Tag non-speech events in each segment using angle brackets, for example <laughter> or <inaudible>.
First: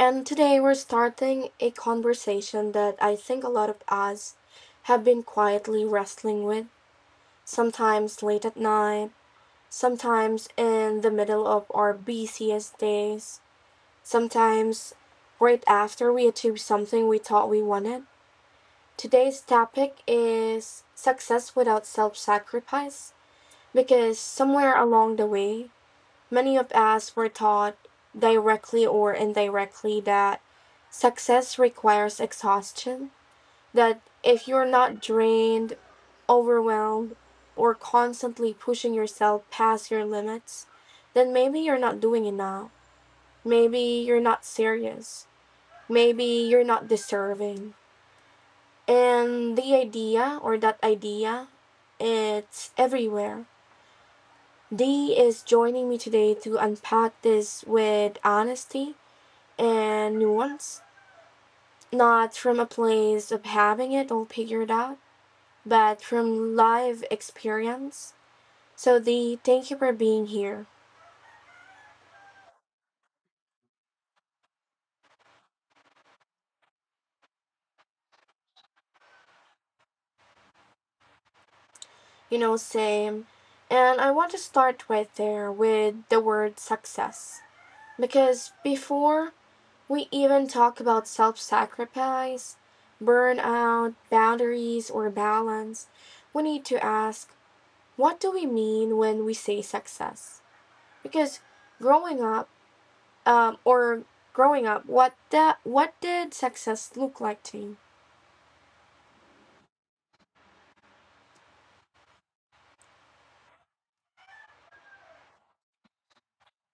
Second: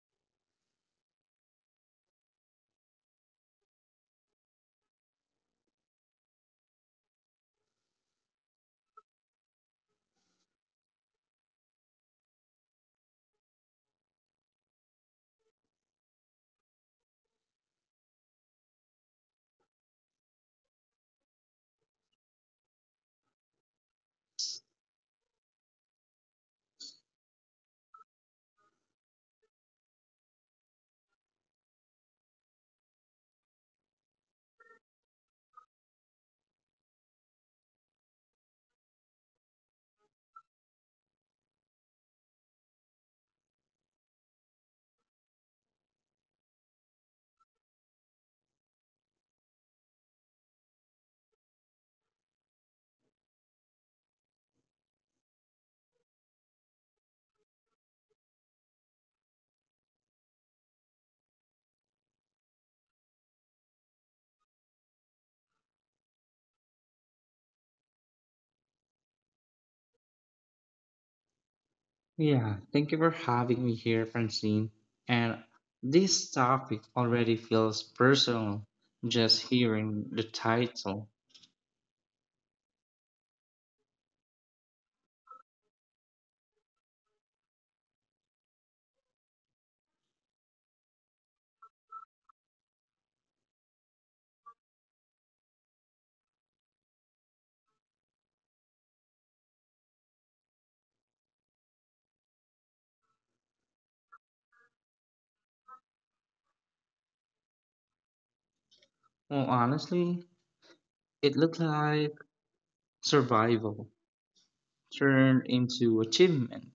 and today we're starting a conversation that I think a lot of us have been quietly wrestling with, sometimes late at night, sometimes in the middle of our busiest days, sometimes right after we achieve something we thought we wanted. Today's topic is success without self sacrifice because somewhere along the way, many of us were taught, directly or indirectly, that success requires exhaustion, that if you're not drained, overwhelmed, or constantly pushing yourself past your limits, then maybe you're not doing enough. Maybe you're not serious. Maybe you're not deserving. And the idea, or that idea, it's everywhere. Dee is joining me today to unpack this with honesty and nuanced, not from a place of having it all figured out, but from live experience. So the Thank you for being here. Yeah, thank you for having me here, Francine. And this topic already feels personal just hearing the title. You know, same. And I want to start right there with the word success. Because before we even talk about self sacrifice, burnout, boundaries, or balance, we need to ask, what do we mean when we say success? Because growing up, um, or growing up, what did success look like to me? Well, honestly, it looked like survival turned into achievement,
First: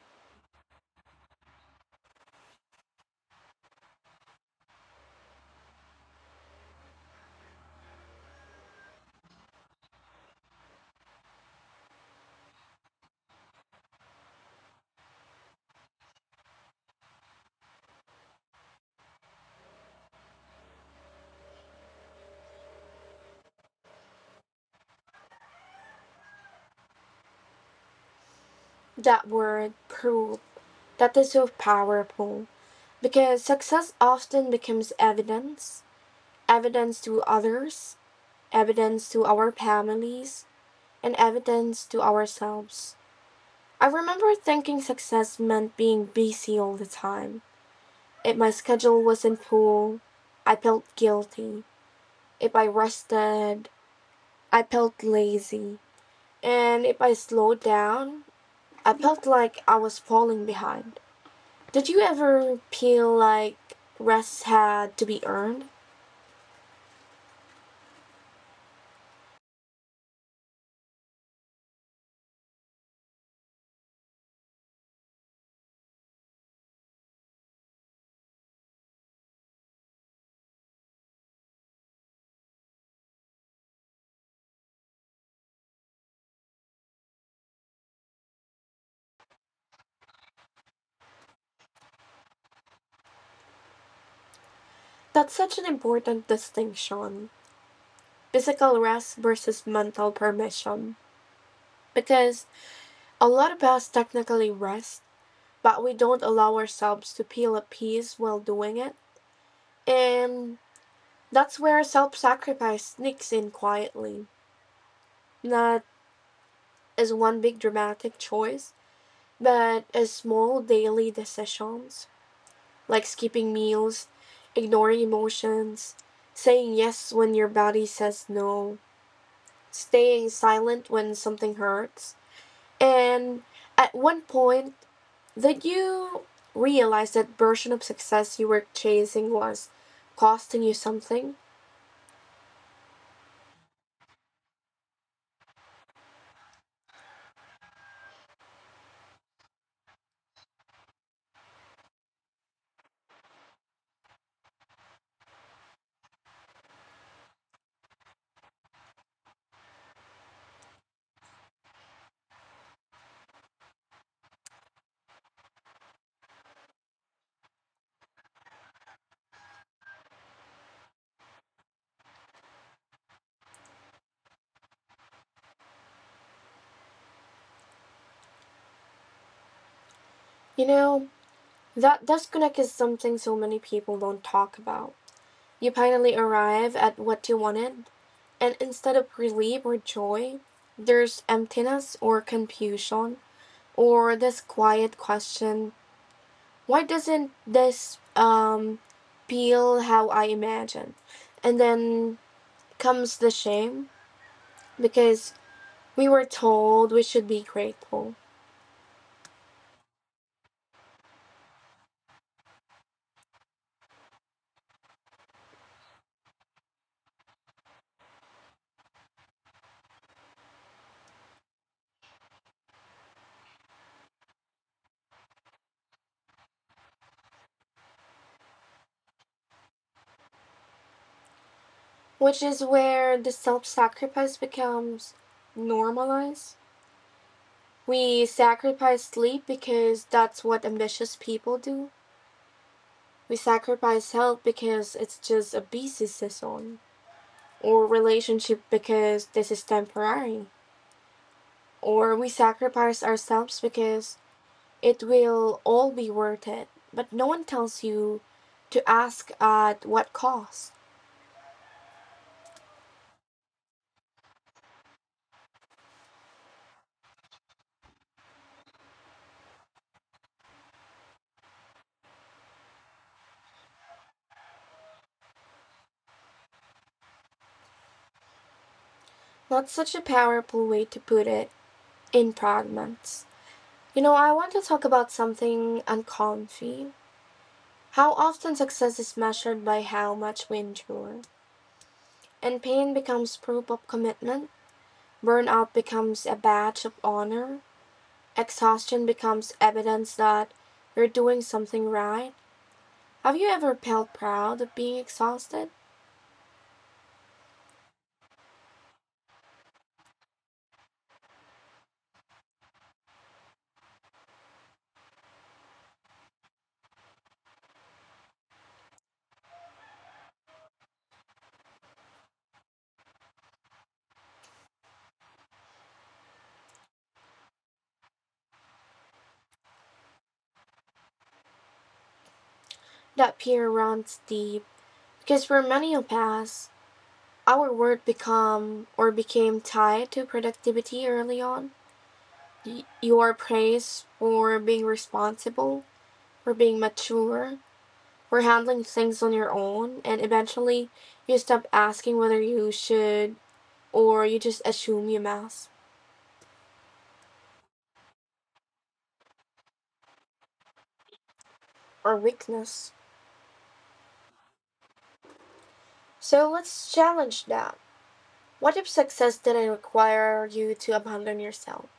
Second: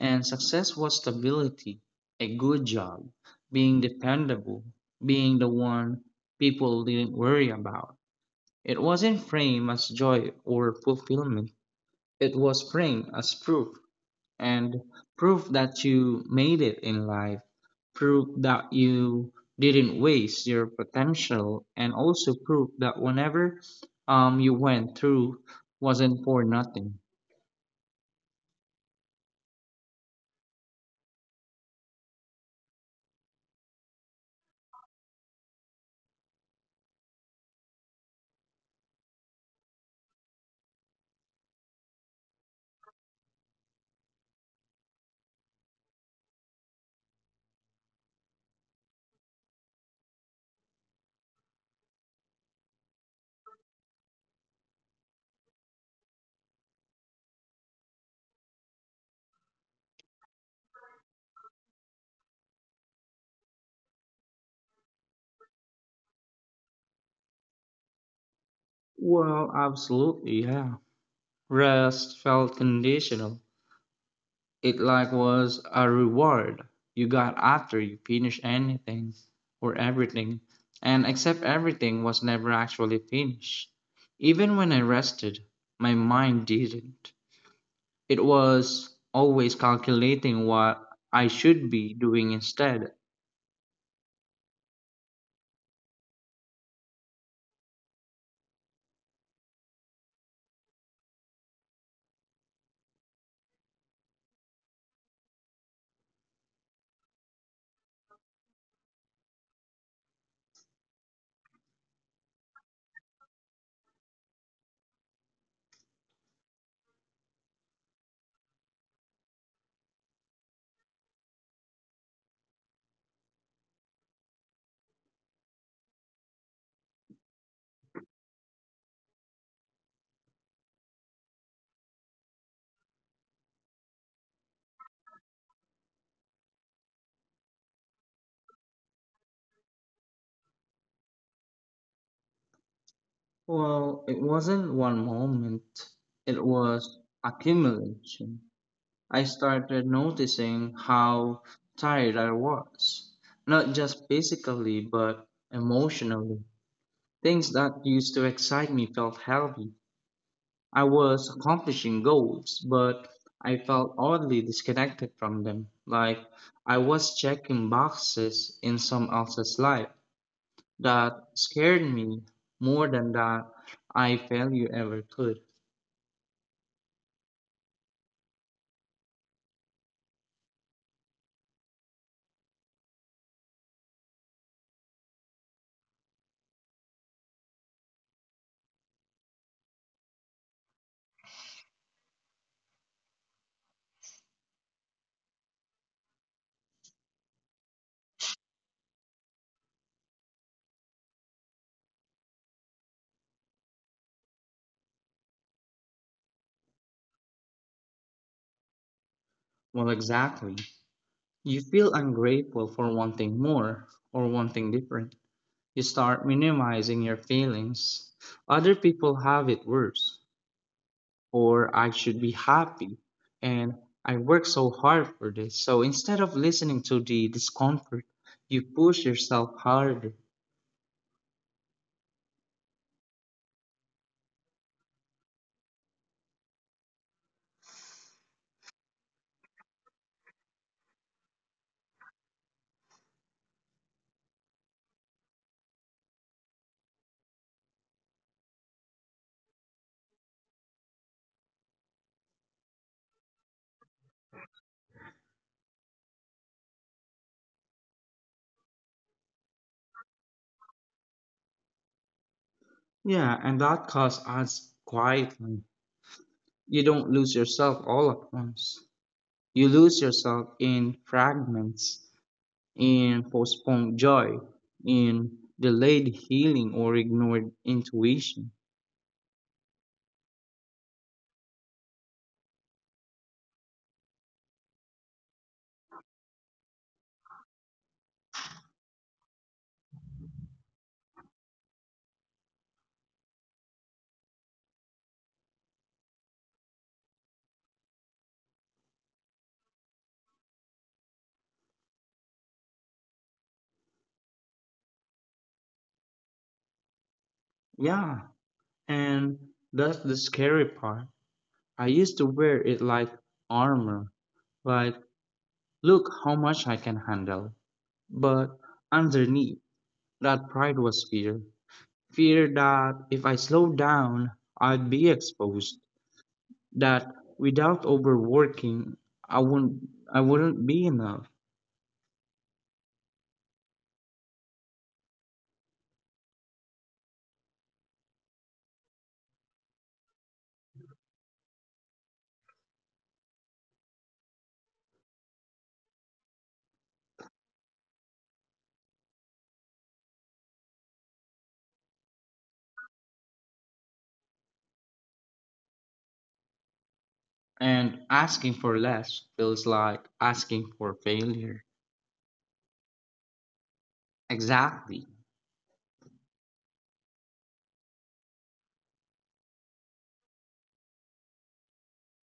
and success was stability, a good job, being dependable, being the one people didn't worry about. It wasn't framed as joy or fulfillment, it was framed as proof and prove that you made it in life, prove that you didn't waste your potential, and also prove that whenever you went through wasn't for nothing. That word, proved, that is so powerful because success often becomes evidence, evidence to others, evidence to our families, and evidence to ourselves. I remember thinking success meant being busy all the time. If my schedule wasn't full, I felt guilty. If I rested, I felt lazy. And if I slowed down, I felt like I was falling behind. Did you ever feel like rest had to be earned? Well, absolutely, yeah. Rest felt conditional. It like was a reward you got after you finished anything or everything, and except everything was never actually finished. Even when I rested, my mind didn't. It was always calculating what I should be doing instead. That's such an important distinction, physical rest versus mental permission. Because a lot of us technically rest, but we don't allow ourselves to feel at peace while doing it. And that's where self sacrifice sneaks in quietly, not as one big dramatic choice, but as small daily decisions, like skipping meals, ignoring emotions, saying yes when your body says no, staying silent when something hurts, and at one point, did you realize that version of success you were chasing was costing you something? Well, it wasn't one moment, it was accumulation. I started noticing how tired I was, not just physically, but emotionally. Things that used to excite me felt heavy. I was accomplishing goals, but I felt oddly disconnected from them. Like I was checking boxes in someone else's life that scared me more than that I failure ever could. You know, that disconnect is something so many people don't talk about. You finally arrive at what you wanted, and instead of relief or joy, there's emptiness or confusion, or this quiet question, why doesn't this feel how I imagine? And then comes the shame because we were told we should be grateful, Well, exactly. You feel ungrateful for wanting more or wanting different. You start minimizing your feelings. Other people have it worse, or I should be happy. And I work so hard for this. So instead of listening to the discomfort, you push yourself harder. which is where the self sacrifice becomes normalized. We sacrifice sleep because that's what ambitious people do. We sacrifice health because it's just a busy season, or relationship because this is temporary, or we sacrifice ourselves because it will all be worth it. But no one tells you to ask, at what cost. Yeah, and that cause adds quietly. You don't lose yourself all at once. You lose yourself in fragments, in postponed joy, in delayed healing or ignored intuition. That's such a powerful way to put it, in fragments. You know, I want to talk about something uncomfy. How often success is measured by how much we endure, and pain becomes proof of commitment. Burnout becomes a badge of honor. Exhaustion becomes evidence that you're doing something right. Have you ever felt proud of being exhausted? Yeah, and that's the scary part. I used to wear it like armor, like look how much I can handle. But underneath that pride was fear. Fear that if I slowed down, I'd be exposed. That without overworking, I wouldn't, I wouldn't be enough. That fear runs deep because for many of us, our work become or became tied to productivity early on. You are praised for being responsible, for being mature, for handling things on your own, and eventually you stop asking whether you should, or you just assume you must. And asking for less feels like asking for failure. Or weakness. Exactly. So let's challenge that. What if success didn't require you to abandon yourself?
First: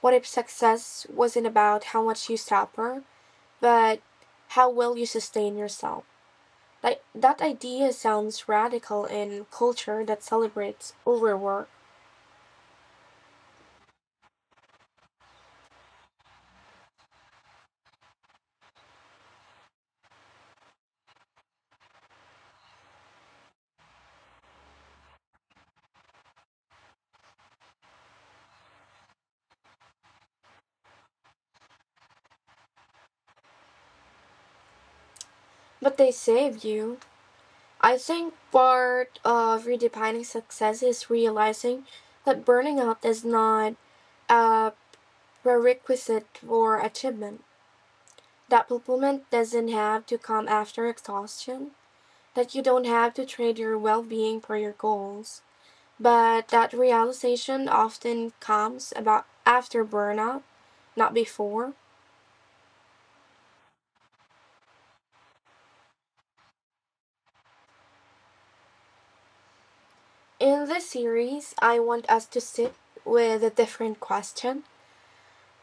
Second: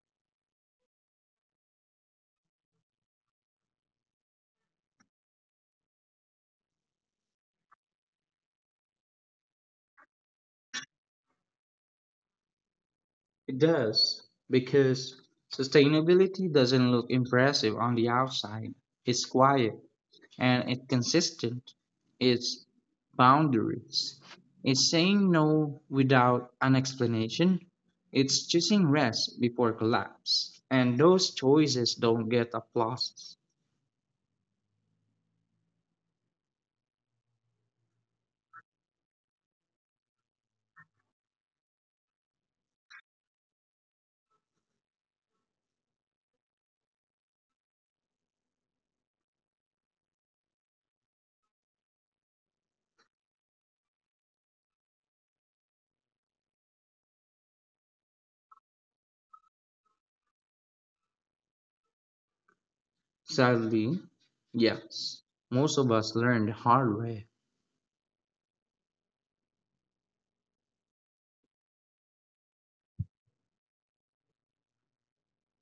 What if success wasn't about how much you suffer, but how well you sustain yourself? Like, that idea sounds radical in culture that celebrates overwork, It does. Because sustainability doesn't look impressive on the outside. It's quiet, and it consistent its boundaries. It's saying no without an explanation. It's choosing rest before collapse. And those choices don't get applause. but they save you. I think part of redefining success is realizing that burning out is not a prerequisite for achievement, that fulfillment doesn't have to come after exhaustion, that you don't have to trade your well being for your goals, but that realization often comes about after burnout, not before. Sadly, yes, most of us learn the hard way. In this series, I want us to sit with a different question,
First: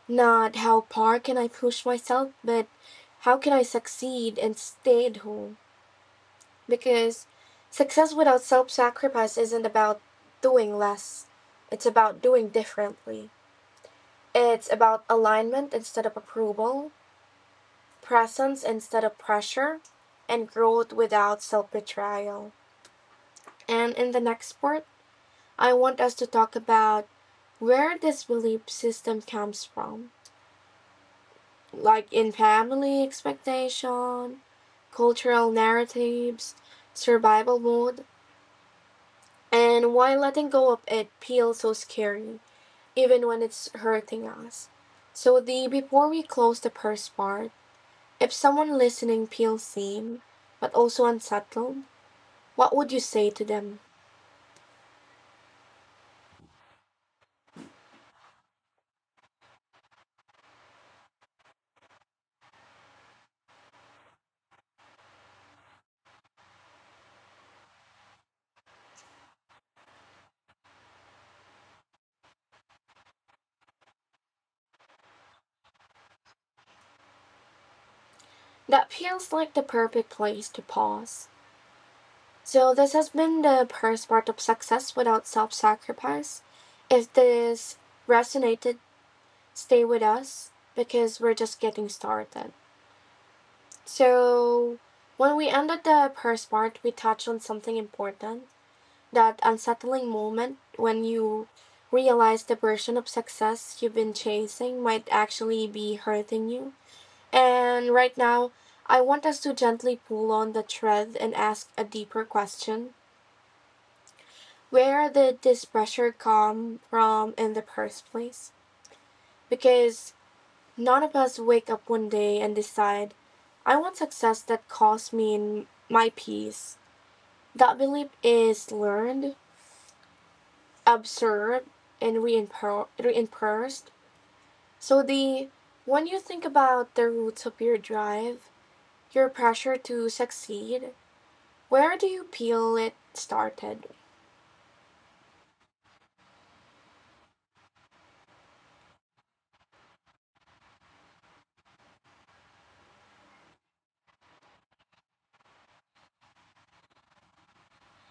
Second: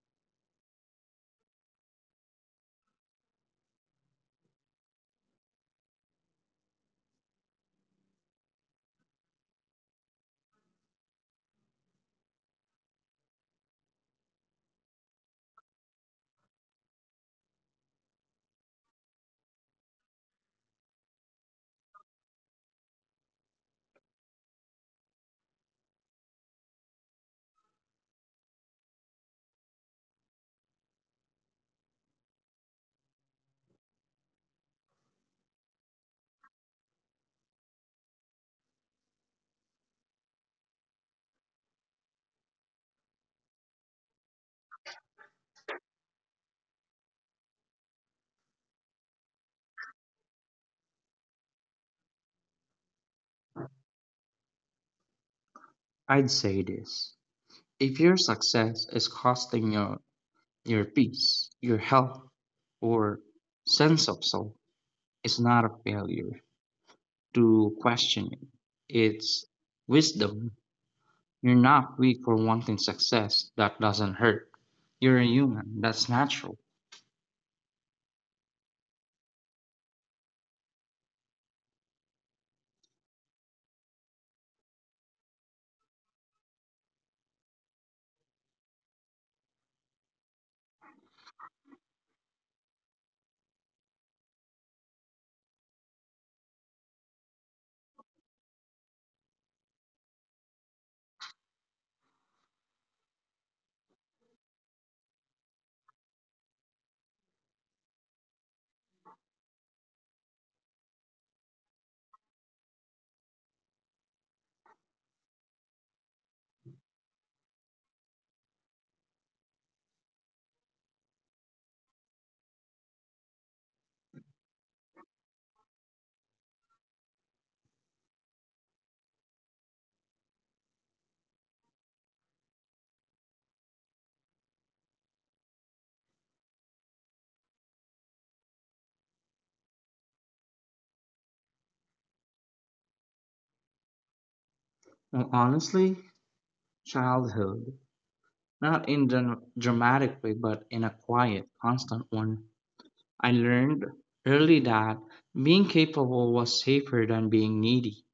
not how far can I push myself, but how can I succeed and stay at home? Because success without self sacrifice isn't about doing less, it's about doing differently. It's about alignment instead of approval, presence instead of pressure, and growth without self betrayal. And in the next part, I want us to talk about where this belief system comes from, like in family expectation, cultural narratives, survival mode, and why letting go of it feels so scary, even when it's hurting us. So the Before we close the first part, if someone listening feels sane, but also unsettled, what would you say to them? I'd say this. If your success is costing your peace, your health, or sense of soul, it's not a failure to question it. It's wisdom. You're not weak for wanting success. That doesn't hurt. You're a human. That's natural. That feels like the perfect place to pause. So this has been the first part of success without self-sacrifice. If this resonated, stay with us because we're just getting started. So when we ended the first part, we touched on something important, that unsettling moment when you realize the version of success you've been chasing might actually be hurting you. And right now, I want us to gently pull on the thread and ask a deeper question. Where did this pressure come from in the first place? Because none of us wake up one day and decide, I want success that costs me my peace. That belief is learned, observed, and reinforced. So the When you think about the roots of your drive, your pressure to succeed, where do you feel it started? And honestly, childhood, not in the dramatic way, but in a quiet, constant one, I learned early that being capable was safer than being needy.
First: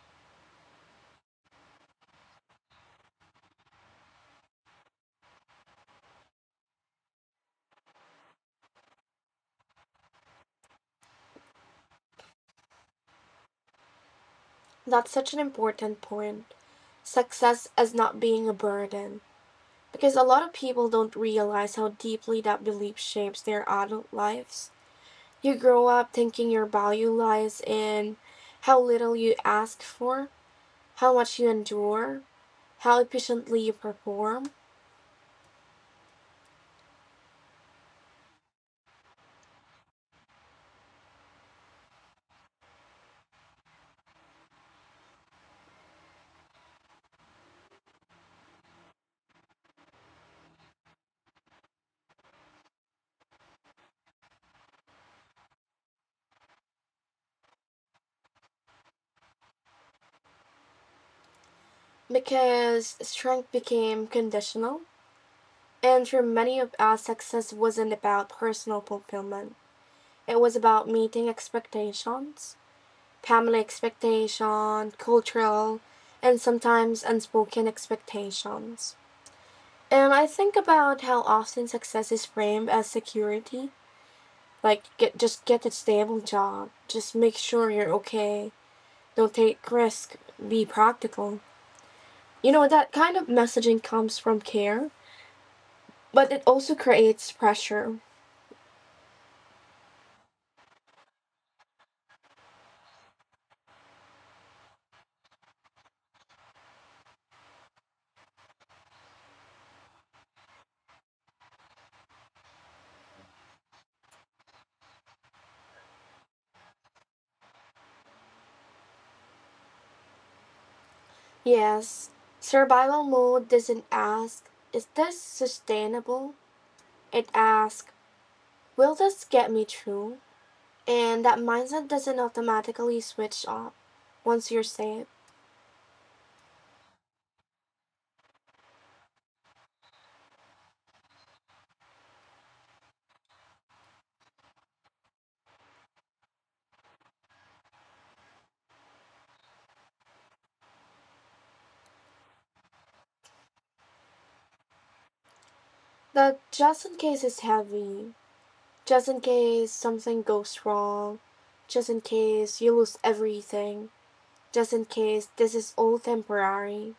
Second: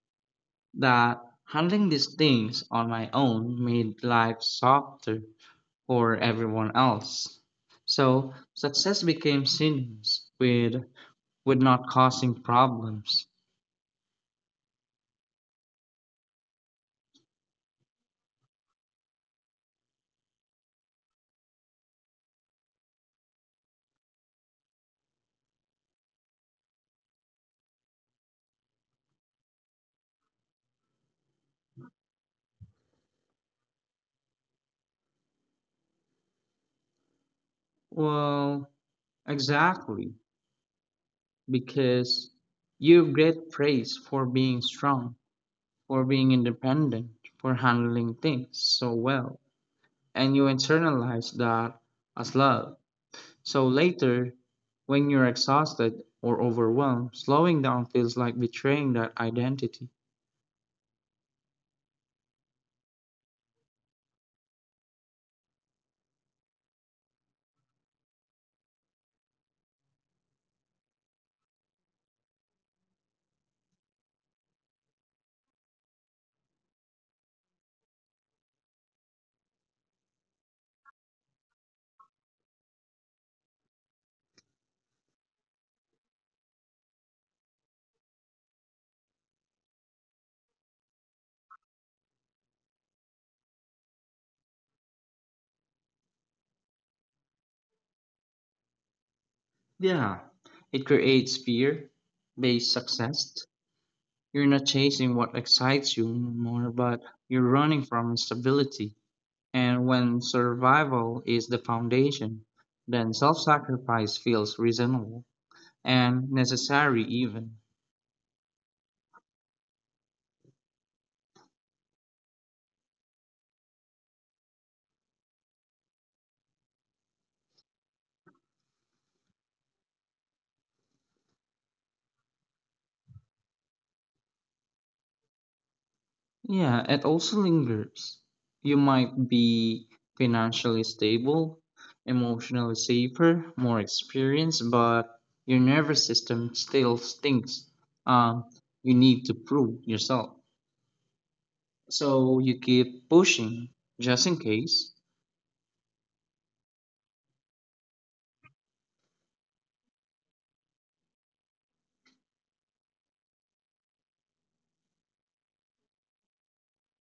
That handling these things on my own made life softer or everyone else. So success became synonymous with not causing problems. That's such an important point. Success as not being a burden. Because a lot of people don't realize how deeply that belief shapes their adult lives. You grow up thinking your value lies in how little you ask for, how much you endure, how efficiently you perform, Well, exactly, because you get praise for being strong, for being independent, for handling things so well, and you internalize that as love. So later, when you're exhausted or overwhelmed, slowing down feels like betraying that identity. because strength became conditional. And for many of us, success wasn't about personal fulfillment. It was about meeting expectations, family expectation, cultural, and sometimes unspoken expectations. And I think about how often success is framed as security, like get a stable job, just make sure you're okay, don't take risk, be practical. You know, that kind of messaging comes from care, but it also creates pressure. Yeah, it creates fear based success. You're not chasing what excites you anymore, but you're running from instability. And when survival is the foundation, then self sacrifice feels reasonable and necessary, even. Yes, survival mode doesn't ask, is this sustainable? It asks, will this get me through? And that mindset doesn't automatically switch off once you're safe. Yeah, it also lingers. You might be financially stable, emotionally safer, more experienced, but your nervous system still stinks. Um, you need to prove yourself. So you keep pushing just in case. The just in case is heavy. Just in case something goes wrong. Just in case you lose everything. Just in case this is all temporary.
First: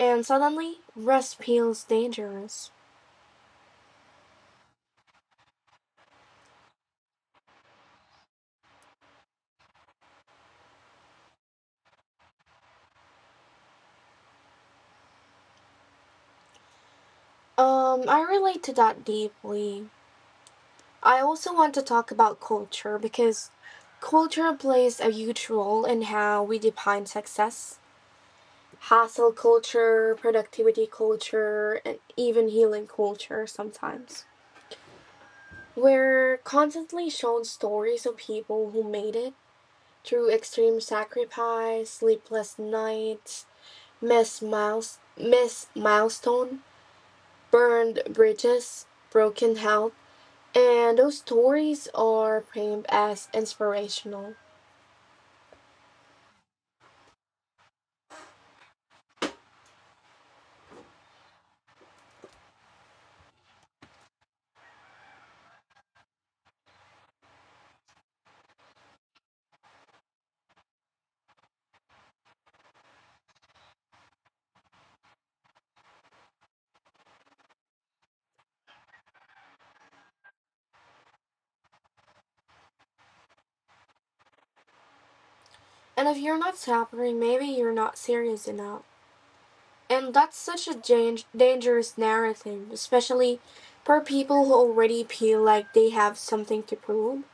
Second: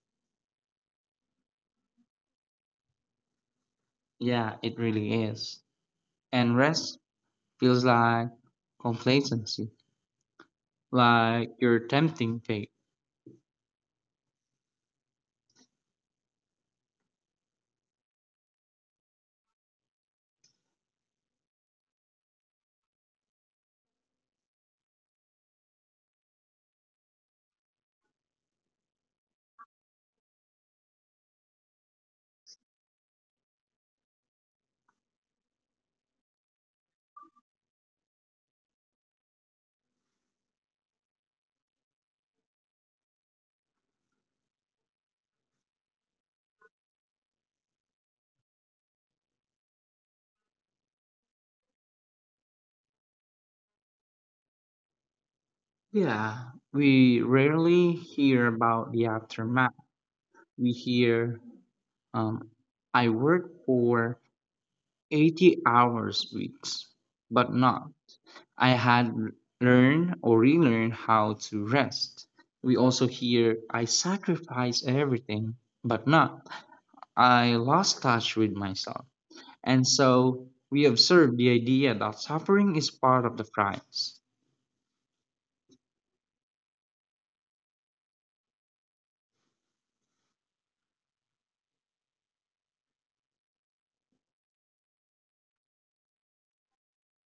And suddenly, rest feels dangerous. Yeah, it really is. And rest feels like complacency, like you're tempting fate. I relate to that deeply. I also want to talk about culture, because culture plays a huge role in how we define success. Hustle culture, productivity culture, and even healing culture sometimes. We're constantly shown stories of people who made it through extreme sacrifice, sleepless nights, missed milestone, burned bridges, broken health, and those stories are framed as inspirational. Yeah, we rarely hear about the aftermath. We hear Um, I worked for 80 hours weeks, but not. I had learned or relearned how to rest. We also hear I sacrifice everything, but not. I lost touch with myself. And so we observe the idea that suffering is part of the price. And if you're not suffering, maybe you're not serious enough. And that's such a dangerous narrative, especially for people who already feel like they have something to prove,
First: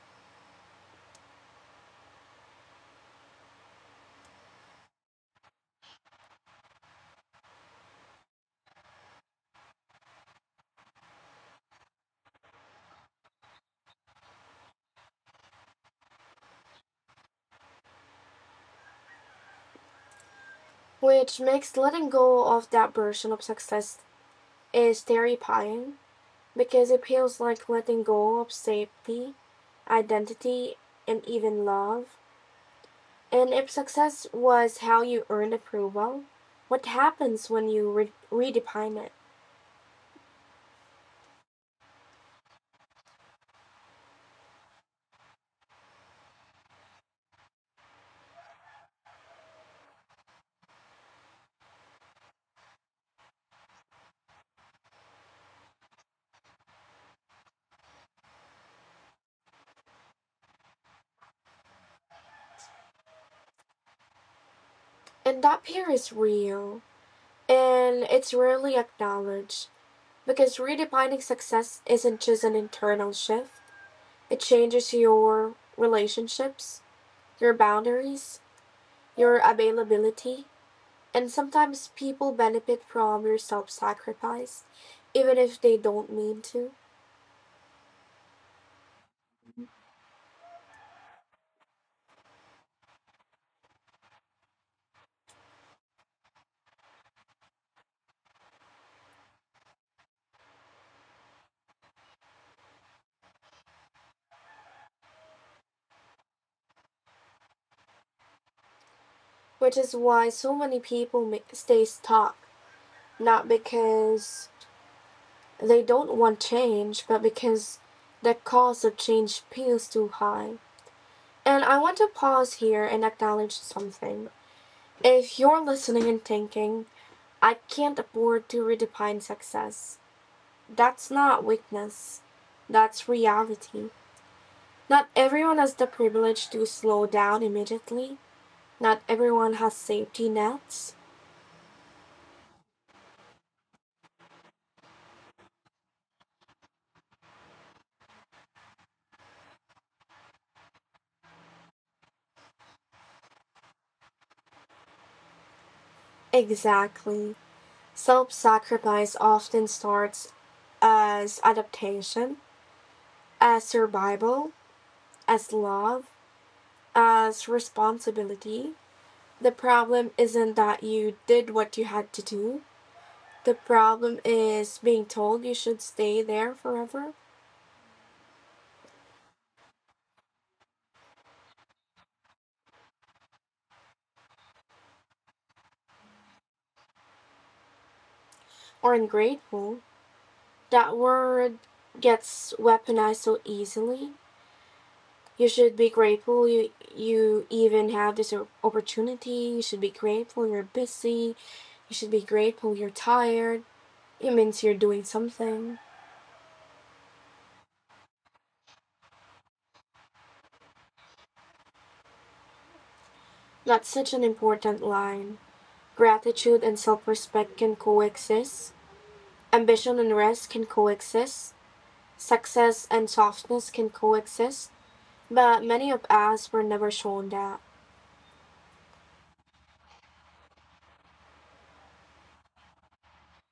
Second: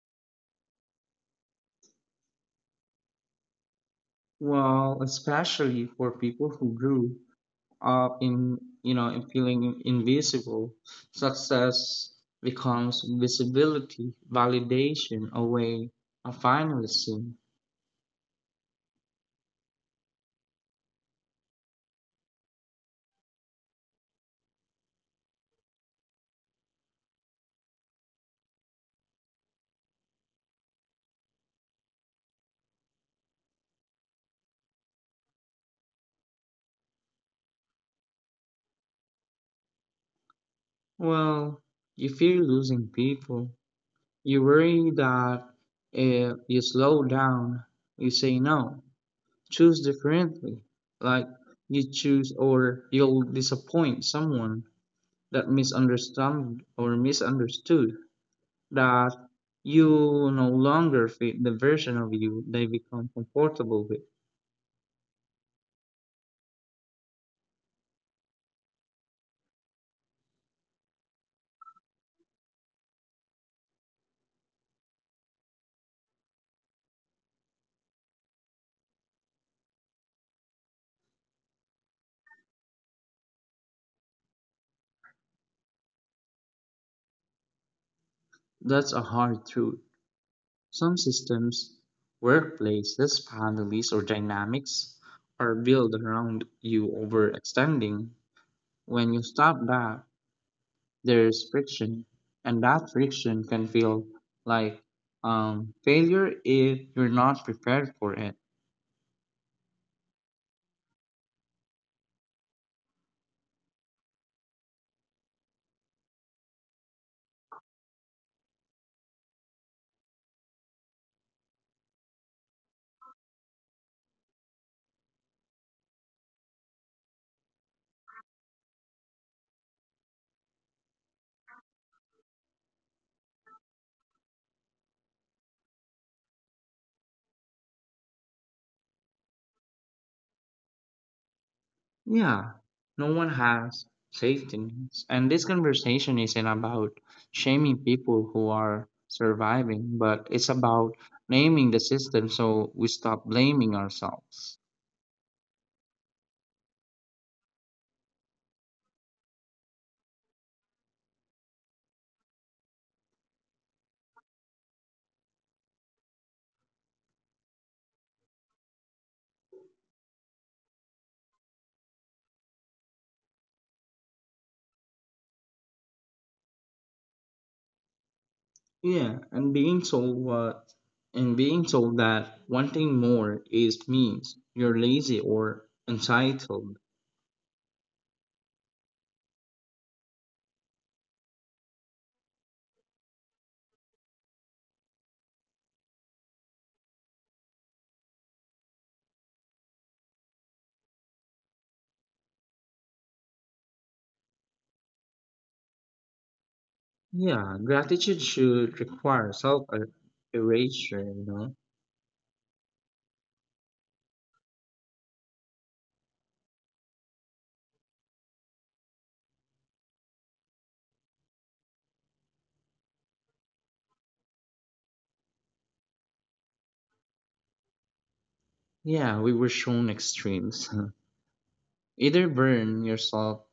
Well, especially for people who grew up in you know in feeling invisible, success becomes visibility validation, a way of finalism. which makes letting go of that version of success is terrifying because it feels like letting go of safety, identity, and even love. And if success was how you earned approval, what happens when you redefine it? Well, you fear losing people. You worry that if you slow down, you say no, choose differently, like you choose, or you'll disappoint someone that misunderstood or misunderstood that you no longer fit the version of you they become comfortable with. And that fear is real. And it's rarely acknowledged because redefining success isn't just an internal shift, it changes your relationships, your boundaries, your availability, and sometimes people benefit from your self sacrifice, even if they don't mean to. That's a hard truth. Some systems, workplaces, families, or dynamics are built around you overextending. When you stop that, there's friction, and that friction can feel like failure if you're not prepared for it. Which is why so many people stay stuck, not because they don't want change, but because the cost of change feels too high. And I want to pause here and acknowledge something. If you're listening and thinking, I can't afford to redefine success, that's not weakness, that's reality. Not everyone has the privilege to slow down immediately, not everyone has safety nets. Yeah, no one has safety nets. And this conversation isn't about shaming people who are surviving, but it's about naming the system so we stop blaming ourselves. Exactly. Self sacrifice often starts as adaptation, as survival, as love, as responsibility. The problem isn't that you did what you had to do. The problem is being told you should stay there forever. Yeah, and being told that wanting more is means you're lazy or entitled. Or ungrateful. That word gets weaponized so easily. You should be grateful you even have this opportunity. You should be grateful you're busy. You should be grateful you're tired. It means you're doing something. Yeah, gratitude should require self erasure, you know. That's such an important line. Gratitude and self respect can coexist. Ambition and rest can coexist. Success and softness can coexist, but many of us were never shown that. Yeah, we were shown extremes. <laughs> Either burn yourself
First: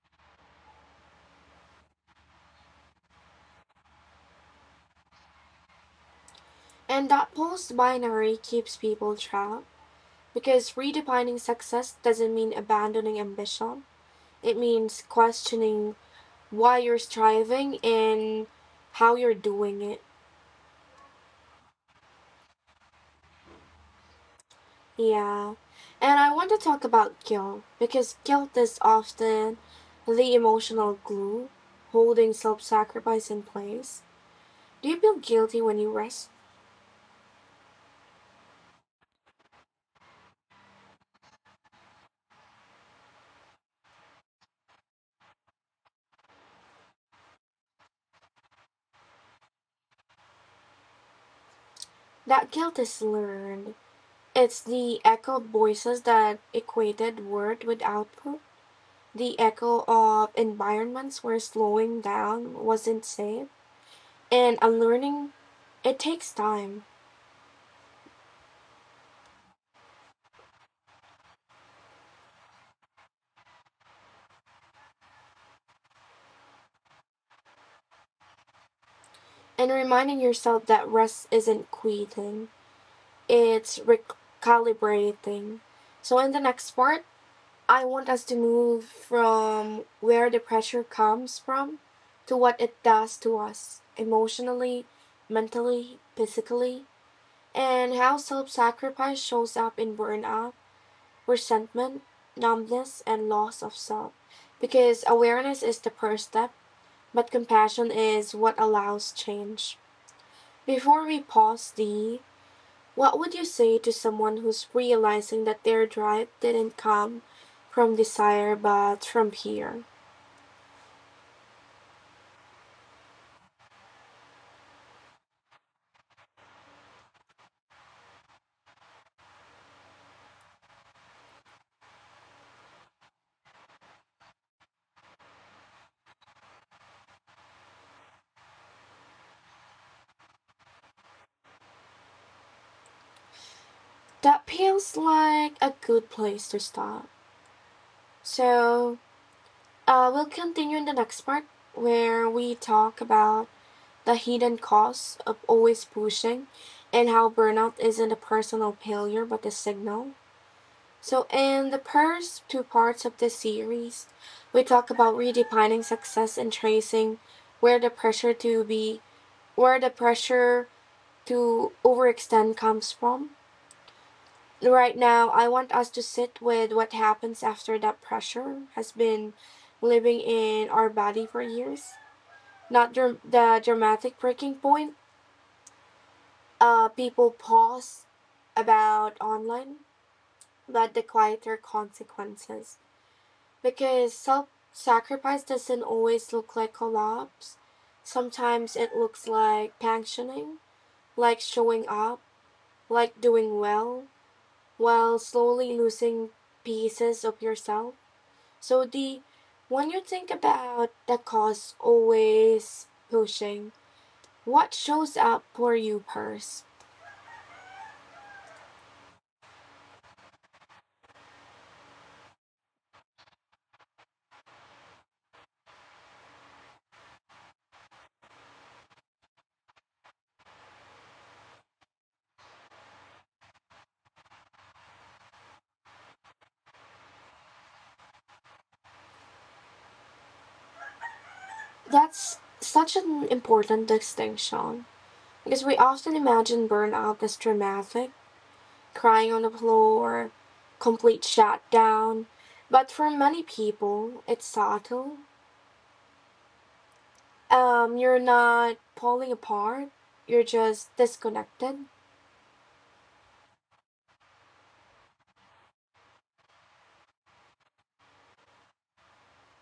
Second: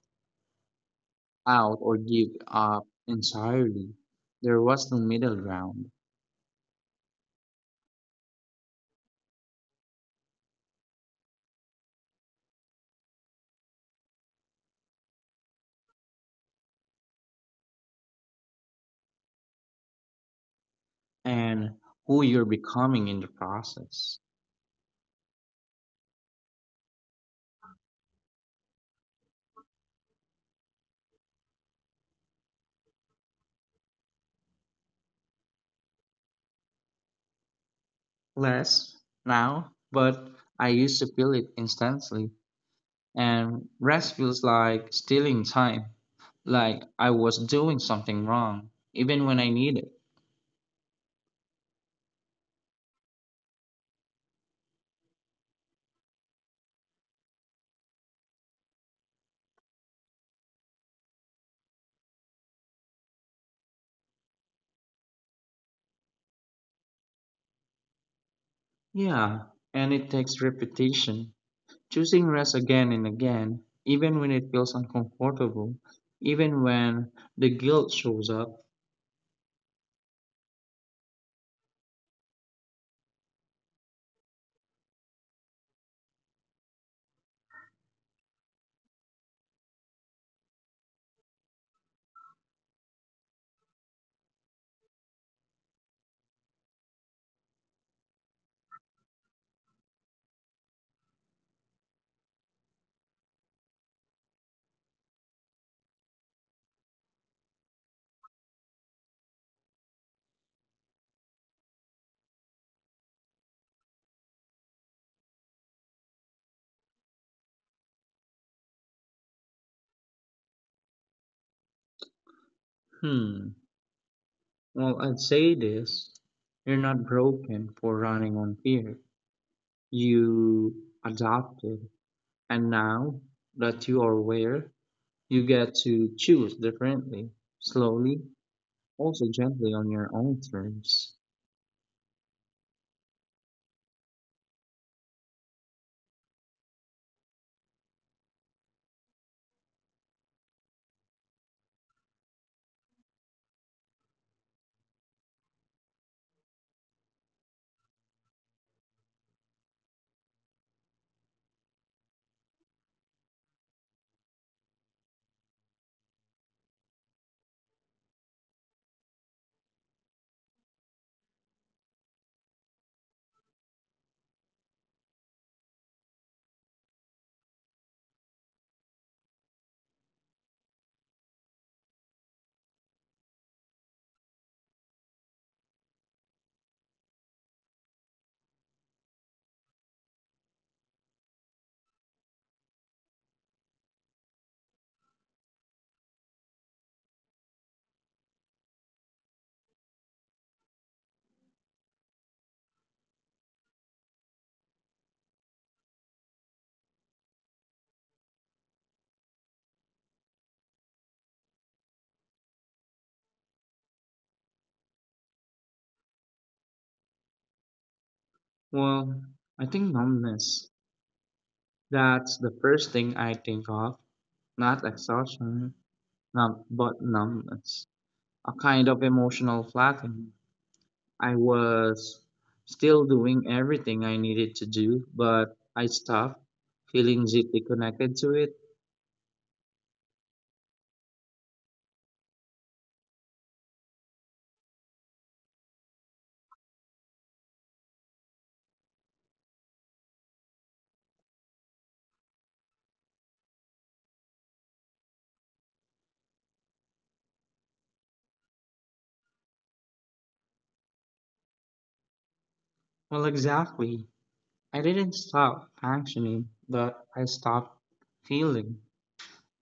out or give up entirely. There was no middle ground And that false binary keeps people trapped because redefining success doesn't mean abandoning ambition. It means questioning why you're striving and how you're doing it. and who you're becoming in the process. Yeah. And I want to talk about guilt because guilt is often the emotional glue holding self sacrifice in place. Do you feel guilty when you rest? Less now, but I used to feel it instantly, and rest feels like stealing time, like I was doing something wrong, even when I need it. That guilt is learned. It's the echoed voices that equated word with output, the echo of environments where slowing down wasn't safe. And unlearning, it takes time. Yeah, and it takes repetition. Choosing rest again and again, even when it feels uncomfortable, even when the guilt shows up. And reminding yourself that rest isn't quitting, it's recalibrating. So, in the next part, I want us to move from where the pressure comes from to what it does to us emotionally, mentally, physically, and how self sacrifice shows up in burnout, resentment, numbness, and loss of self. Because awareness is the first step, but compassion is what allows change. Before we pause, Dee, what would you say to someone who's realizing that their drive didn't come from desire but from fear? Hmm. Well, I'd say this. You're not broken for running on fear. You adopted, and now that you are aware, you get to choose differently, slowly, also gently on your own terms. That feels like a good place to stop. So, we'll continue in the next part where we talk about the hidden costs of always pushing, and how burnout isn't a personal failure but a signal. So, in the first two parts of this series, we talk about redefining success and tracing where the pressure to be, where the pressure to overextend comes from. Right now, I want us to sit with what happens after that pressure has been living in our body for years. Not the dramatic breaking point, people pause about online, but the quieter consequences. Because self sacrifice doesn't always look like collapse. Sometimes it looks like pensioning, like showing up, like doing well, while slowly losing pieces of yourself. So the when you think about the cost always pushing, what shows up for you first? Well, I think numbness. That's the first thing I think of. Not exhaustion, not, but numbness. A kind of emotional flattening. I was still doing everything I needed to do, but I stopped feeling deeply connected to it. That's such an important distinction because we often imagine burnout as dramatic, crying on the floor, complete shutdown. But for many people, it's subtle. You're not falling apart, you're just disconnected. Well, exactly. I didn't stop functioning, but I stopped feeling.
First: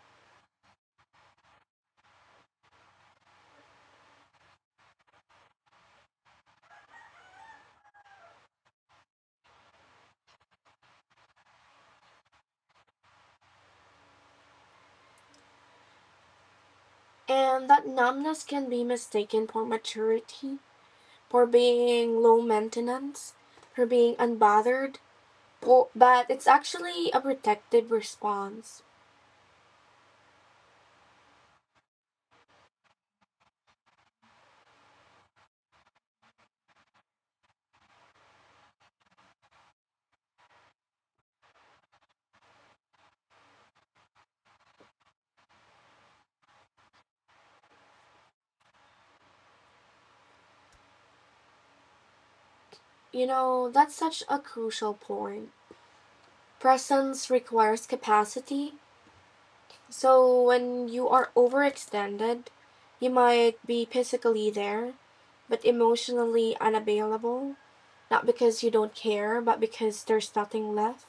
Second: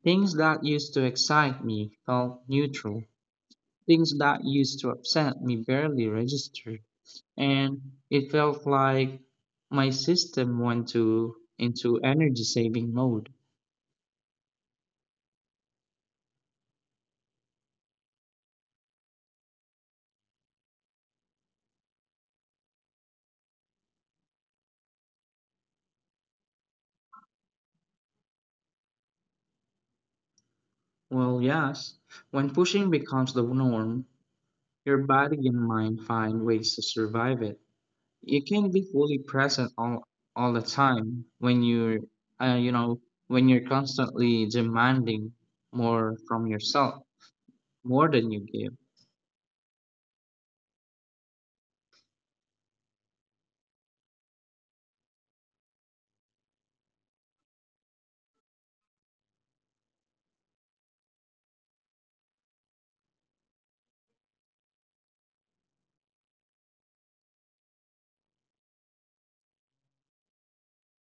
Things that used to excite me felt neutral. Things that used to upset me barely registered. And it felt like my system went to, into energy saving mode. And that numbness can be mistaken for maturity, for being low maintenance, for being unbothered. But it's actually a protective response. Well, yes, when pushing becomes the norm, your body and mind find ways to survive it. You can't be fully present all the time when you're, you know, when you're constantly demanding more from yourself, more than you give. You know, that's such a crucial point. Presence requires capacity. So when you are overextended, you might be physically there, but emotionally unavailable. Not because you don't care, but because there's nothing left.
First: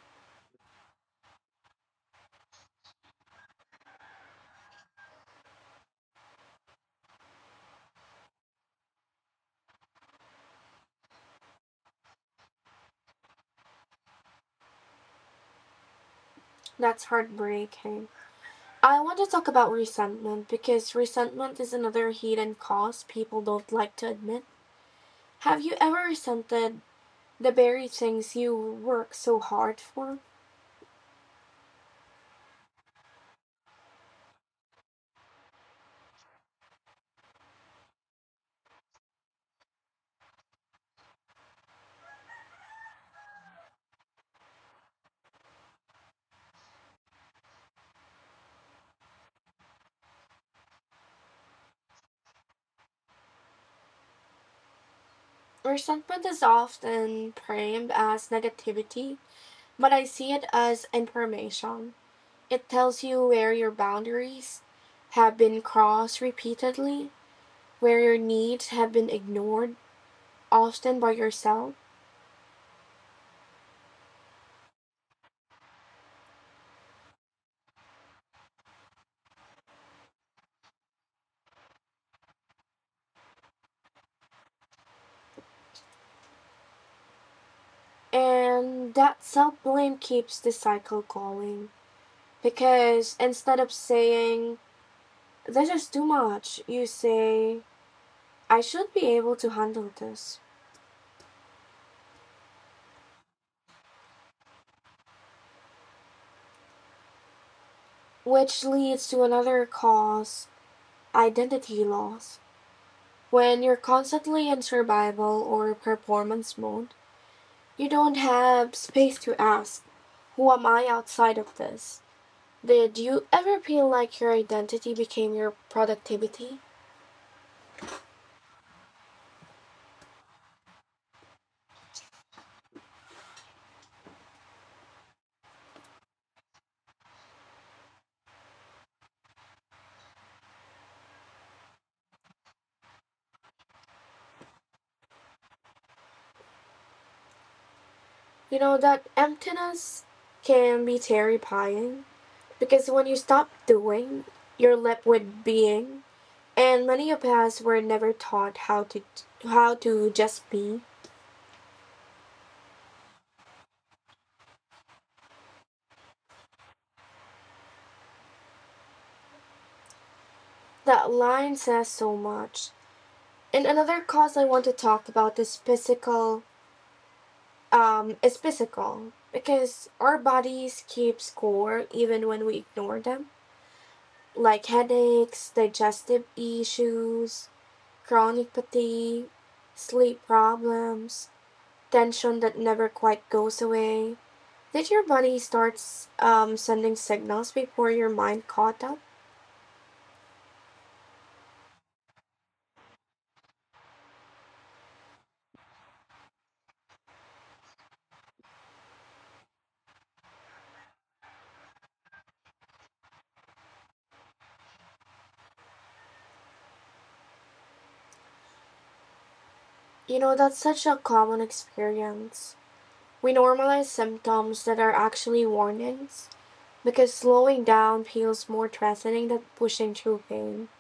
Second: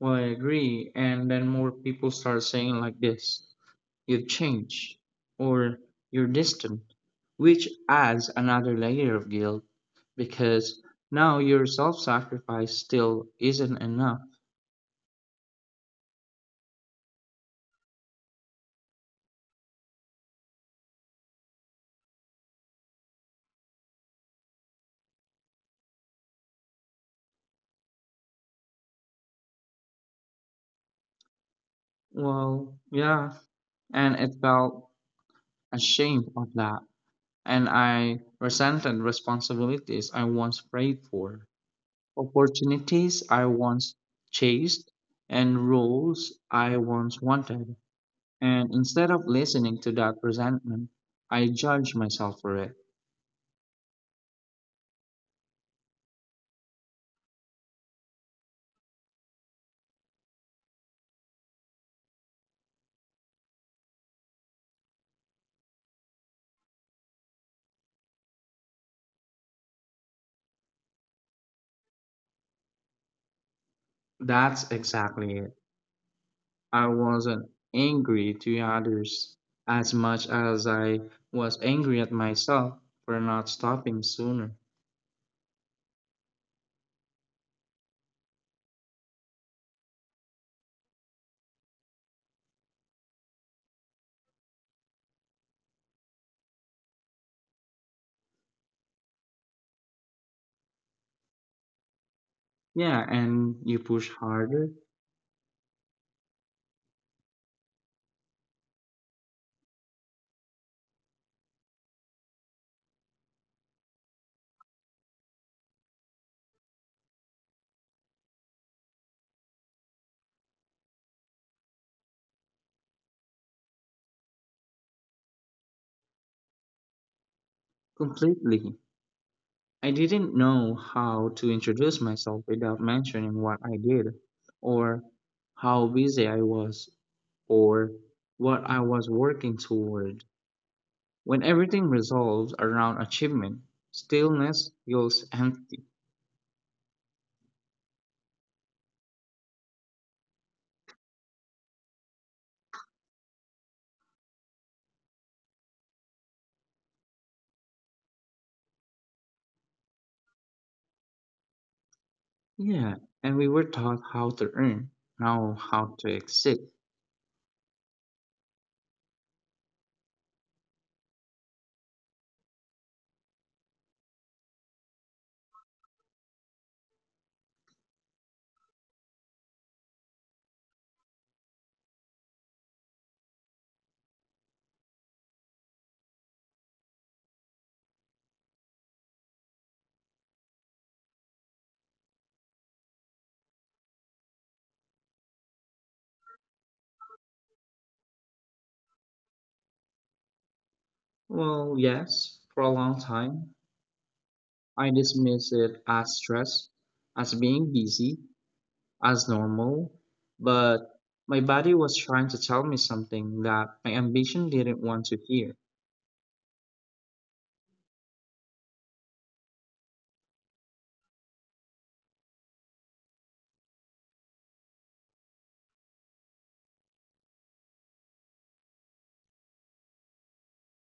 Well, I agree. And then more people start saying like this: "You've changed," or "You're distant," which adds another layer of guilt because now your self-sacrifice still isn't enough. That's heartbreaking. I want to talk about resentment because resentment is another hidden cause people don't like to admit. Have you ever resented the very things you work so hard for? Well, yeah, and it felt ashamed of that. And I resented responsibilities I once prayed for, opportunities I once chased, and roles I once wanted. And instead of listening to that resentment, I judged myself for it. Resentment is often framed as negativity, but I see it as information. It tells you where your boundaries have been crossed repeatedly, where your needs have been ignored, often by yourself. That's exactly it. I wasn't angry to others as much as I was angry at myself for not stopping sooner. And that self blame keeps the cycle going. Because instead of saying, this is too much, you say, I should be able to handle this. Yeah, and you push harder. Which leads to another cause identity loss. When you're constantly in survival or performance mode, you don't have space to ask, who am I outside of this? Did you ever feel like your identity became your productivity? Completely. I didn't know how to introduce myself without mentioning what I did, or how busy I was, or what I was working toward. When everything resolves around achievement, stillness feels empty. You know, that emptiness can be terrifying because when you stop doing, you're left with being. And many of us were never taught how to just be. Yeah, and we were taught how to earn, now how to exit. That line says so much. And another cause I want to talk about is physical because our bodies keep score even when we ignore them, like headaches, digestive issues, chronic fatigue, sleep problems, tension that never quite goes away. Did your body start sending signals before your mind caught up? Well, yes, for a long time, I dismissed it as stress, as being busy, as normal, but my body was trying to tell me something that my ambition didn't want to hear. You know, that's such a common experience. We normalize symptoms that are actually warnings because slowing down feels more threatening than pushing through pain.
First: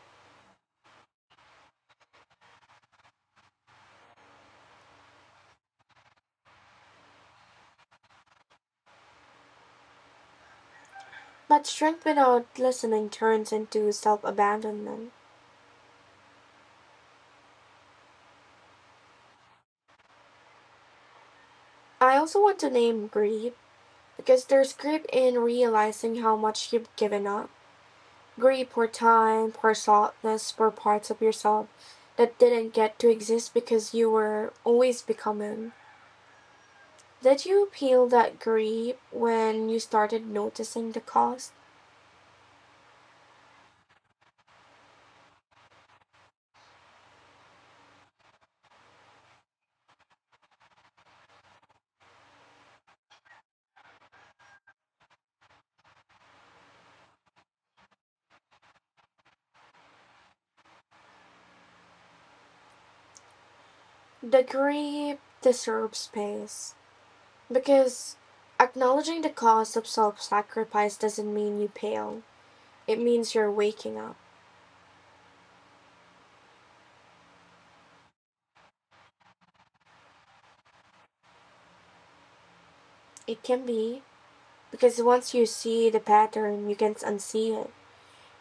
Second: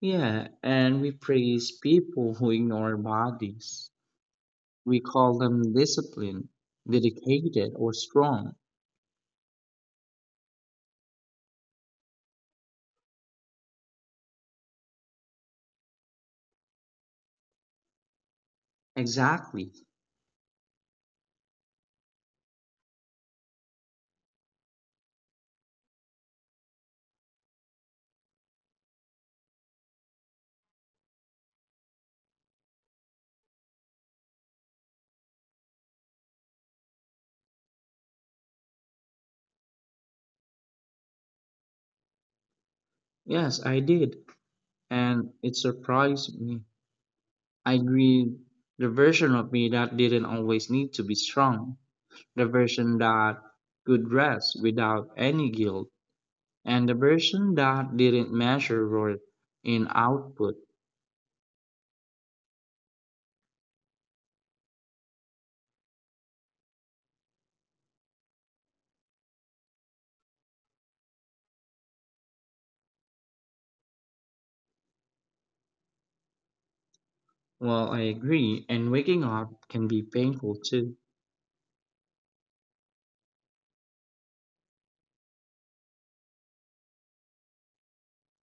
Yeah, and we praise people who ignore bodies. We call them disciplined, dedicated, or strong. But strength without listening turns into self abandonment. Exactly. I also want to name grief, because there's grief in realizing how much you've given up. Grief for time, for softness, for parts of yourself that didn't get to exist because you were always becoming. Did you feel that grief when you started noticing the cost? Yes, I did. And it surprised me. I agreed the version of me that didn't always need to be strong, the version that could rest without any guilt. And the version that didn't measure worth in output. The grief deserves space, because acknowledging the cost of self sacrifice doesn't mean you fail. It means you're waking up. Well, I agree, and waking up can be painful too. It can be, because once you see the pattern, you can't unsee it.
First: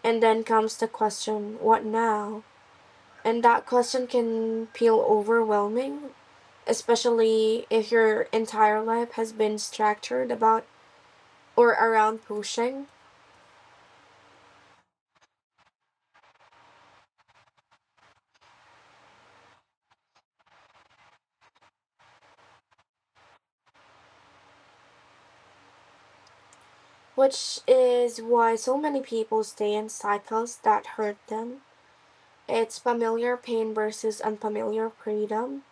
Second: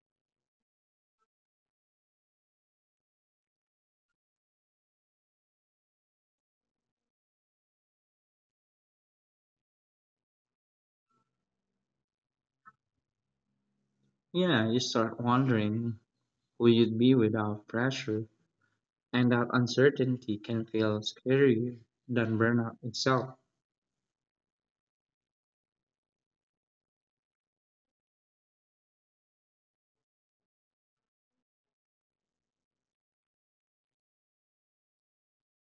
And then comes the question, what now? And that question can feel overwhelming, especially if your entire life has been structured about or around pushing, Yeah, you start wondering who you'd be without pressure, and that uncertainty can feel scarier than burnout itself. which is why so many people stay in cycles that hurt them. It's familiar pain versus unfamiliar freedom.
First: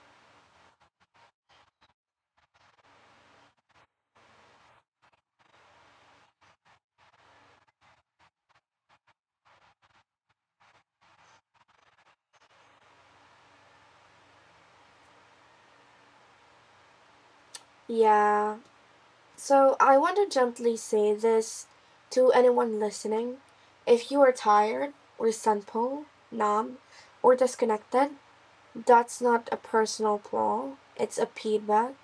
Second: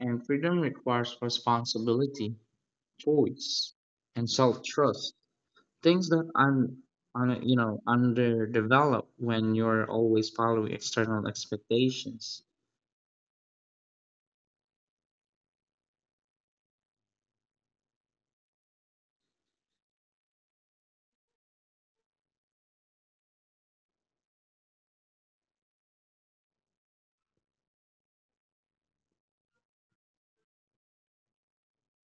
And freedom requires responsibility, choice, and self-trust. Things that un, un you know underdevelop when you're always following external expectations. Yeah, so I want to gently say this to anyone listening. If you are tired, resentful, numb, or disconnected, that's not a personal flaw. It's a feedback.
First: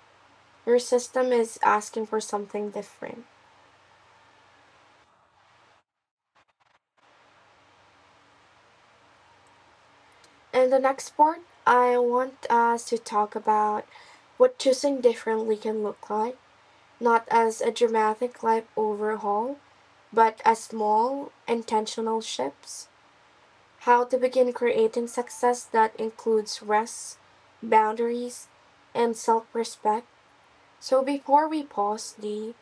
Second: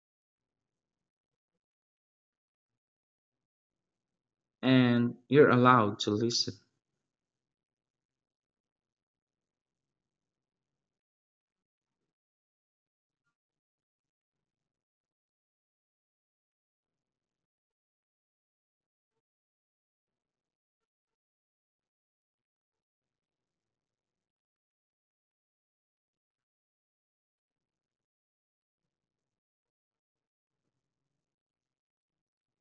Your system is asking for something different. And you're allowed to listen. In the next part, I want us to talk about what choosing differently can look like, not as a dramatic life overhaul, but as small, intentional shifts. How to begin creating success that includes rest, boundaries, and self respect. So, before we pause, Dee,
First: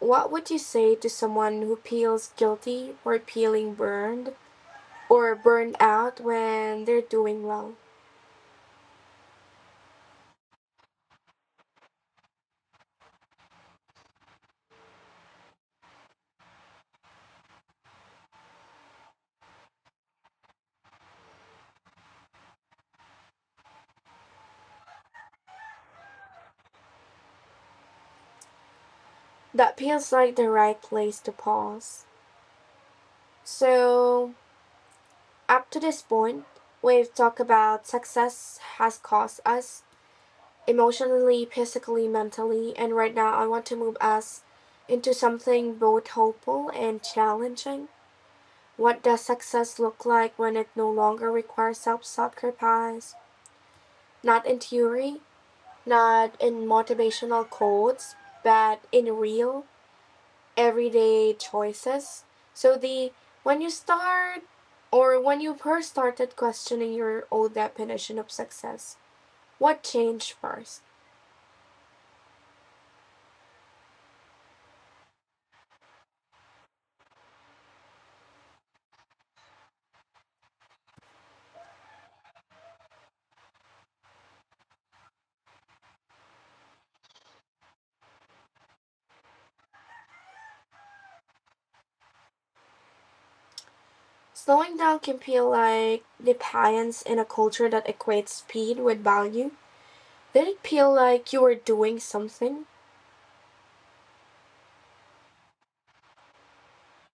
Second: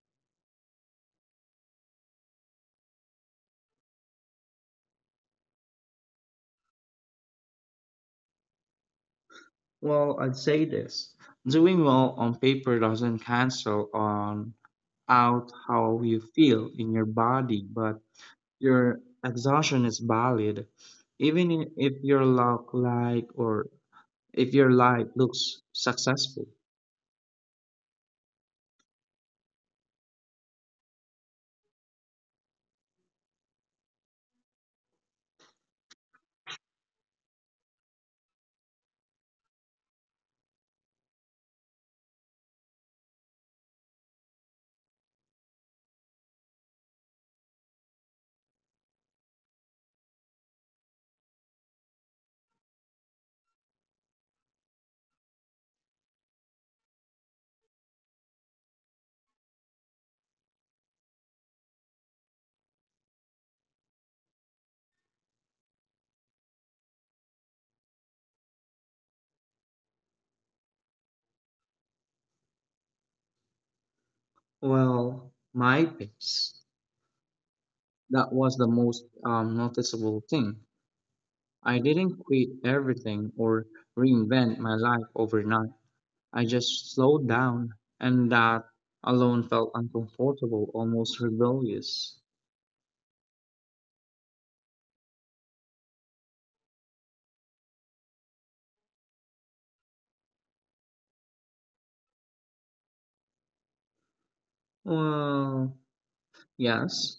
what would you say to someone who feels guilty or feeling burned or burned out when they're doing well? Well, I'd say this. Doing well on paper doesn't cancel on out how you feel in your body, but your exhaustion is valid. Even if your look like or if your life looks successful. That feels like the right place to pause. So, up to this point, we've talked about success has cost us emotionally, physically, mentally, and right now I want to move us into something both hopeful and challenging. What does success look like when it no longer requires self sacrifice? Not in theory, not in motivational quotes, but in real, everyday choices. So, the when you start when you first started questioning your old definition of success, what changed first? Well, my pace. That was the most noticeable thing. I didn't quit everything or reinvent my life overnight. I just slowed down, and that alone felt uncomfortable, almost rebellious. Slowing down can feel like defiance in a culture that equates speed with value. Did it feel like you were doing something? Well, yes,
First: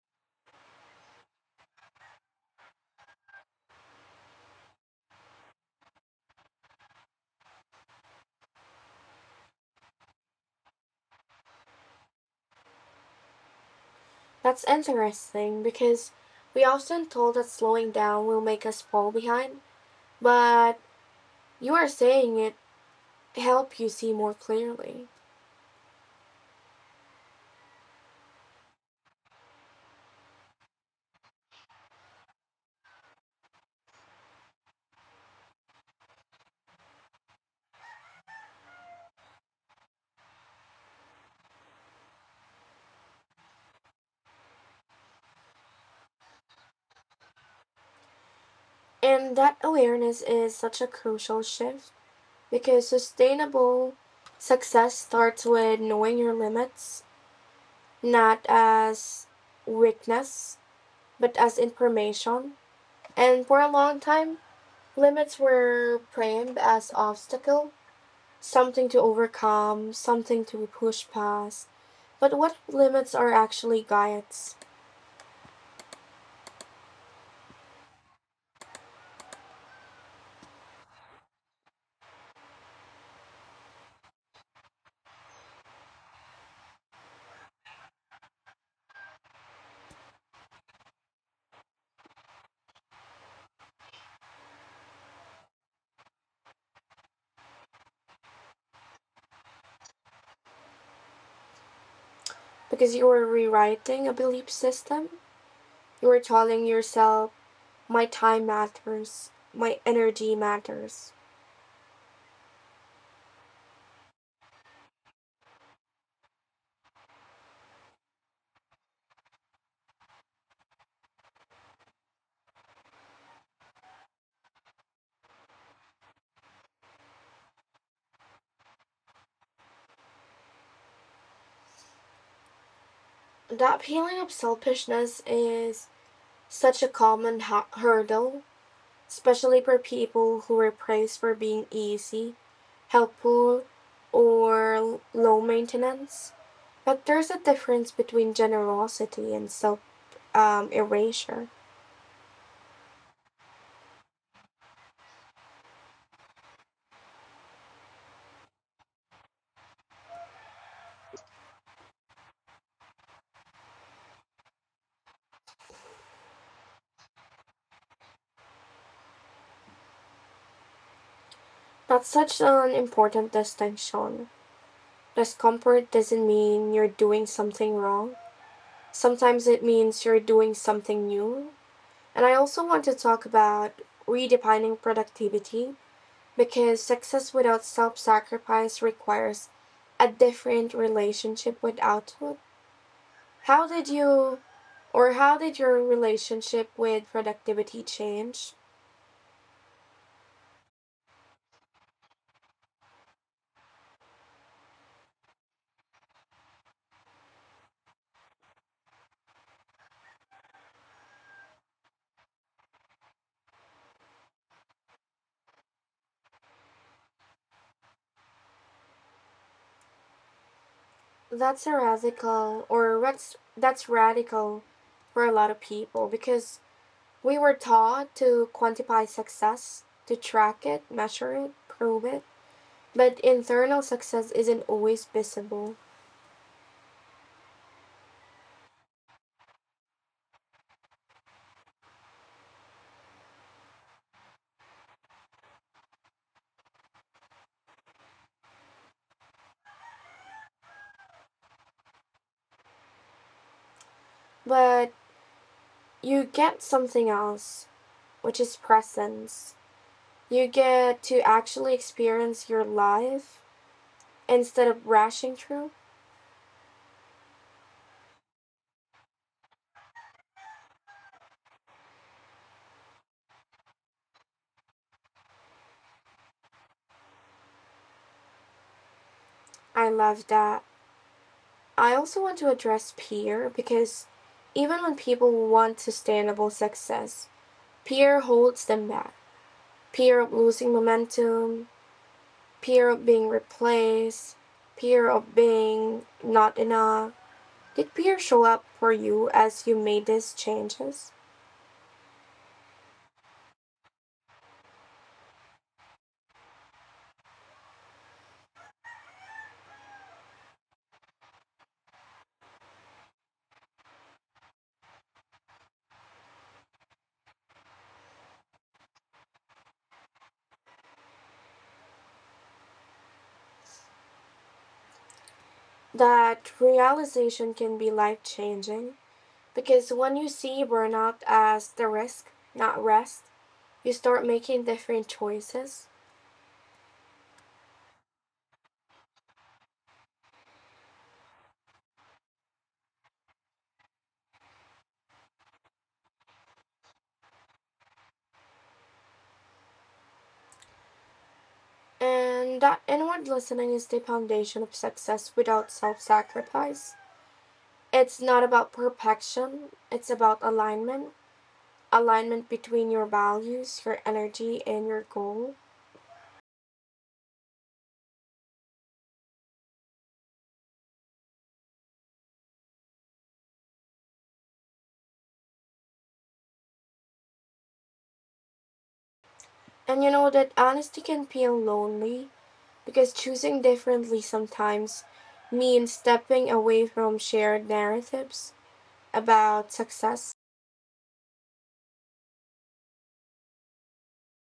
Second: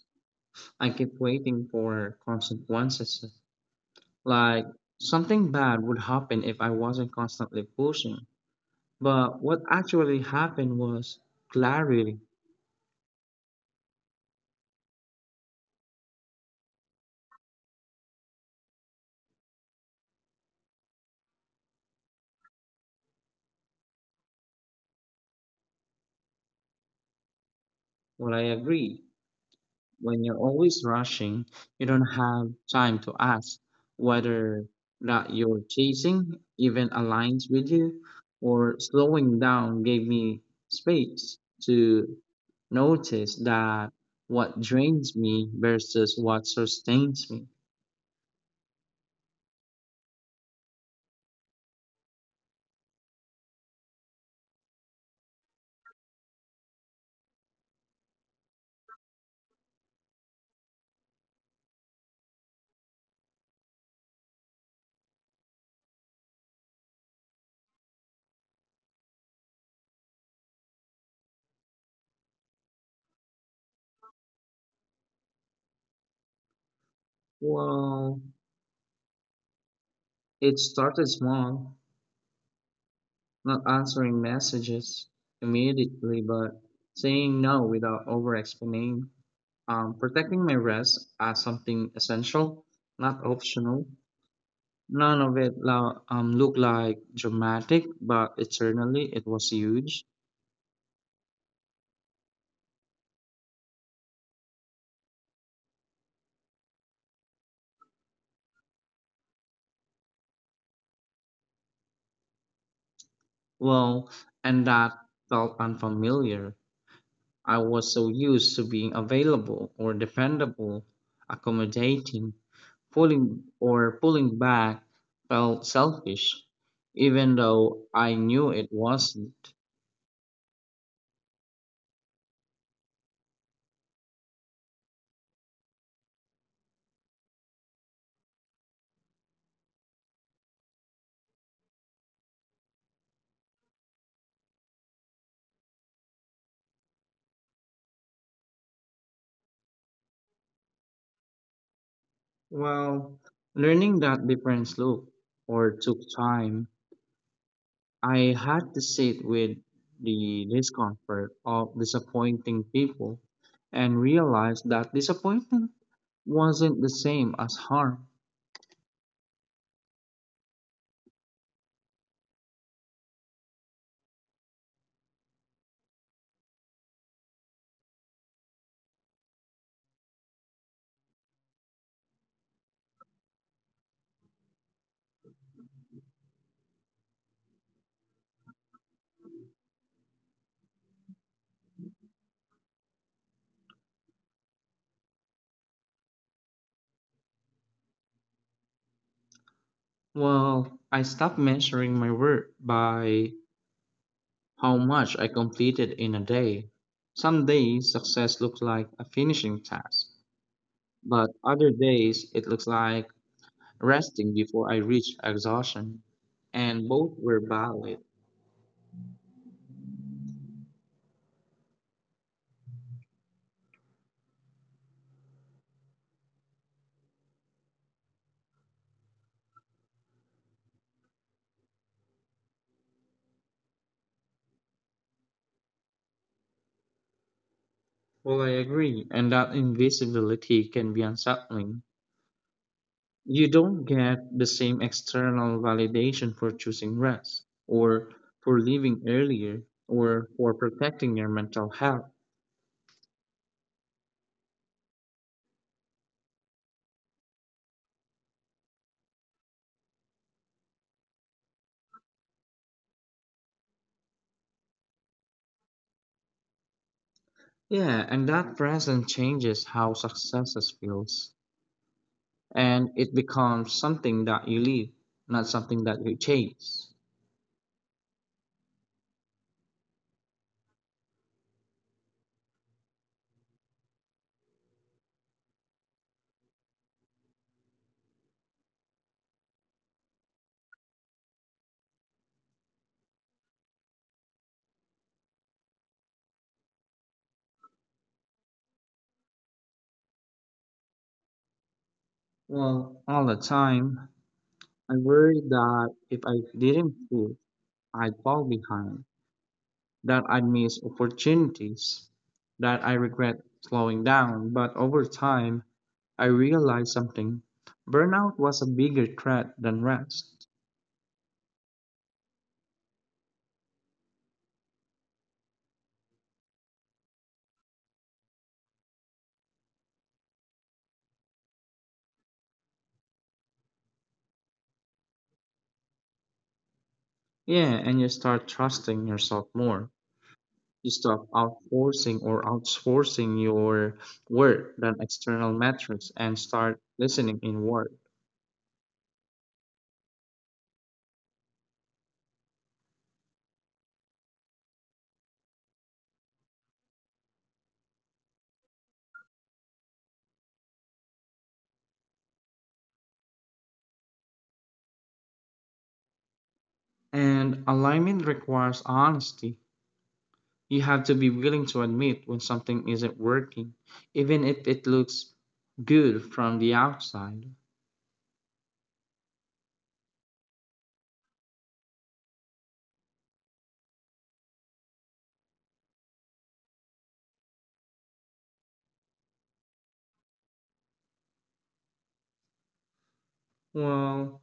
I kept waiting for consequences, like something bad would happen if I wasn't constantly pushing. But what actually happened was clarity. That's interesting because we often told that slowing down will make us fall behind, but you are saying it help you see more clearly. Well, I agree. When you're always rushing, you don't have time to ask whether that you're chasing even aligns with you, or slowing down gave me space to notice that what drains me versus what sustains me. And that awareness is such a crucial shift because sustainable success starts with knowing your limits, not as weakness, but as information. And for a long time, limits were framed as obstacle, something to overcome, something to push past. But what limits are actually guides? Well, it started small, not answering messages immediately, but saying no without over explaining. Protecting my rest as something essential, not optional. None of it looked like dramatic, but eternally it was huge. Because you are rewriting a belief system. You are telling yourself, my time matters, my energy matters. Well, and that felt unfamiliar. I was so used to being available or dependable, accommodating, pulling back felt selfish, even though I knew it wasn't. That feeling of selfishness is such a common hurdle, especially for people who are praised for being easy, helpful, or low maintenance. But there's a difference between generosity and self erasure. Well, learning that difference look or took time. I had to sit with the discomfort of disappointing people and realized that disappointment wasn't the same as harm. That's such an important distinction. Discomfort doesn't mean you're doing something wrong. Sometimes it means you're doing something new. And I also want to talk about redefining productivity because success without self sacrifice requires a different relationship with output. How did you how did your relationship with productivity change? Well, I stopped measuring my work by how much I completed in a day. Some days success looks like a finishing task, but other days it looks like resting before I reach exhaustion. And both were valid. That's a radical, or that's radical for a lot of people because we were taught to quantify success, to track it, measure it, prove it. But internal success isn't always visible. Well, I agree, and that invisibility can be unsettling. You don't get the same external validation for choosing rest, or for leaving earlier, or for protecting your mental health. But you get something else, which is presence. You get to actually experience your life instead of rushing through. Yeah, and that present changes how successes feels. And it becomes something that you live, not something that you chase. I love that. I also want to address peer because even when people want sustainable success, peer holds them back. Peer of losing momentum, peer of being replaced, peer of being not enough. Did peer show up for you as you made these changes? Well, all the time, I worry that if I didn't quit, I'd fall behind, that I miss opportunities, that I regret slowing down. But over time, I realized something. Burnout was a bigger threat than rest. That realization can be life changing because when you see burnout as the risk, not rest, you start making different choices. Yeah, and you start trusting yourself more. You stop outsourcing your work than external metrics and start listening inward. And that inward listening is the foundation of success without self sacrifice. It's not about perfection, it's about alignment. Alignment between your values, your energy, and your goal. And alignment requires honesty. You have to be willing to admit when something isn't working, even if it looks good from the outside. And you know that honesty can feel lonely because choosing differently sometimes means stepping away from shared narratives about success. Well,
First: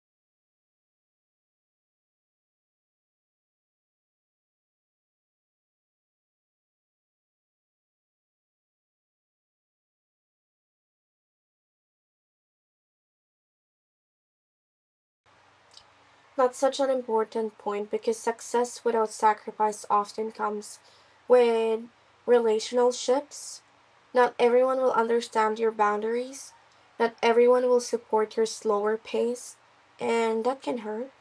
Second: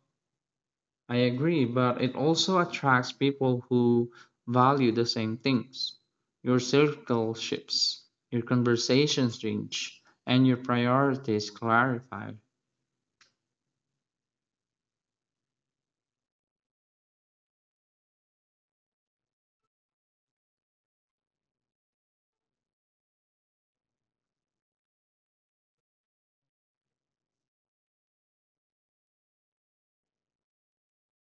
I agree, but it also attracts people who value the same things. Your circle shifts, your conversations change, and your priorities clarify. That's such an important point because success without sacrifice often comes with relationships. Not everyone will understand your boundaries, not everyone will support your slower pace, and that can hurt.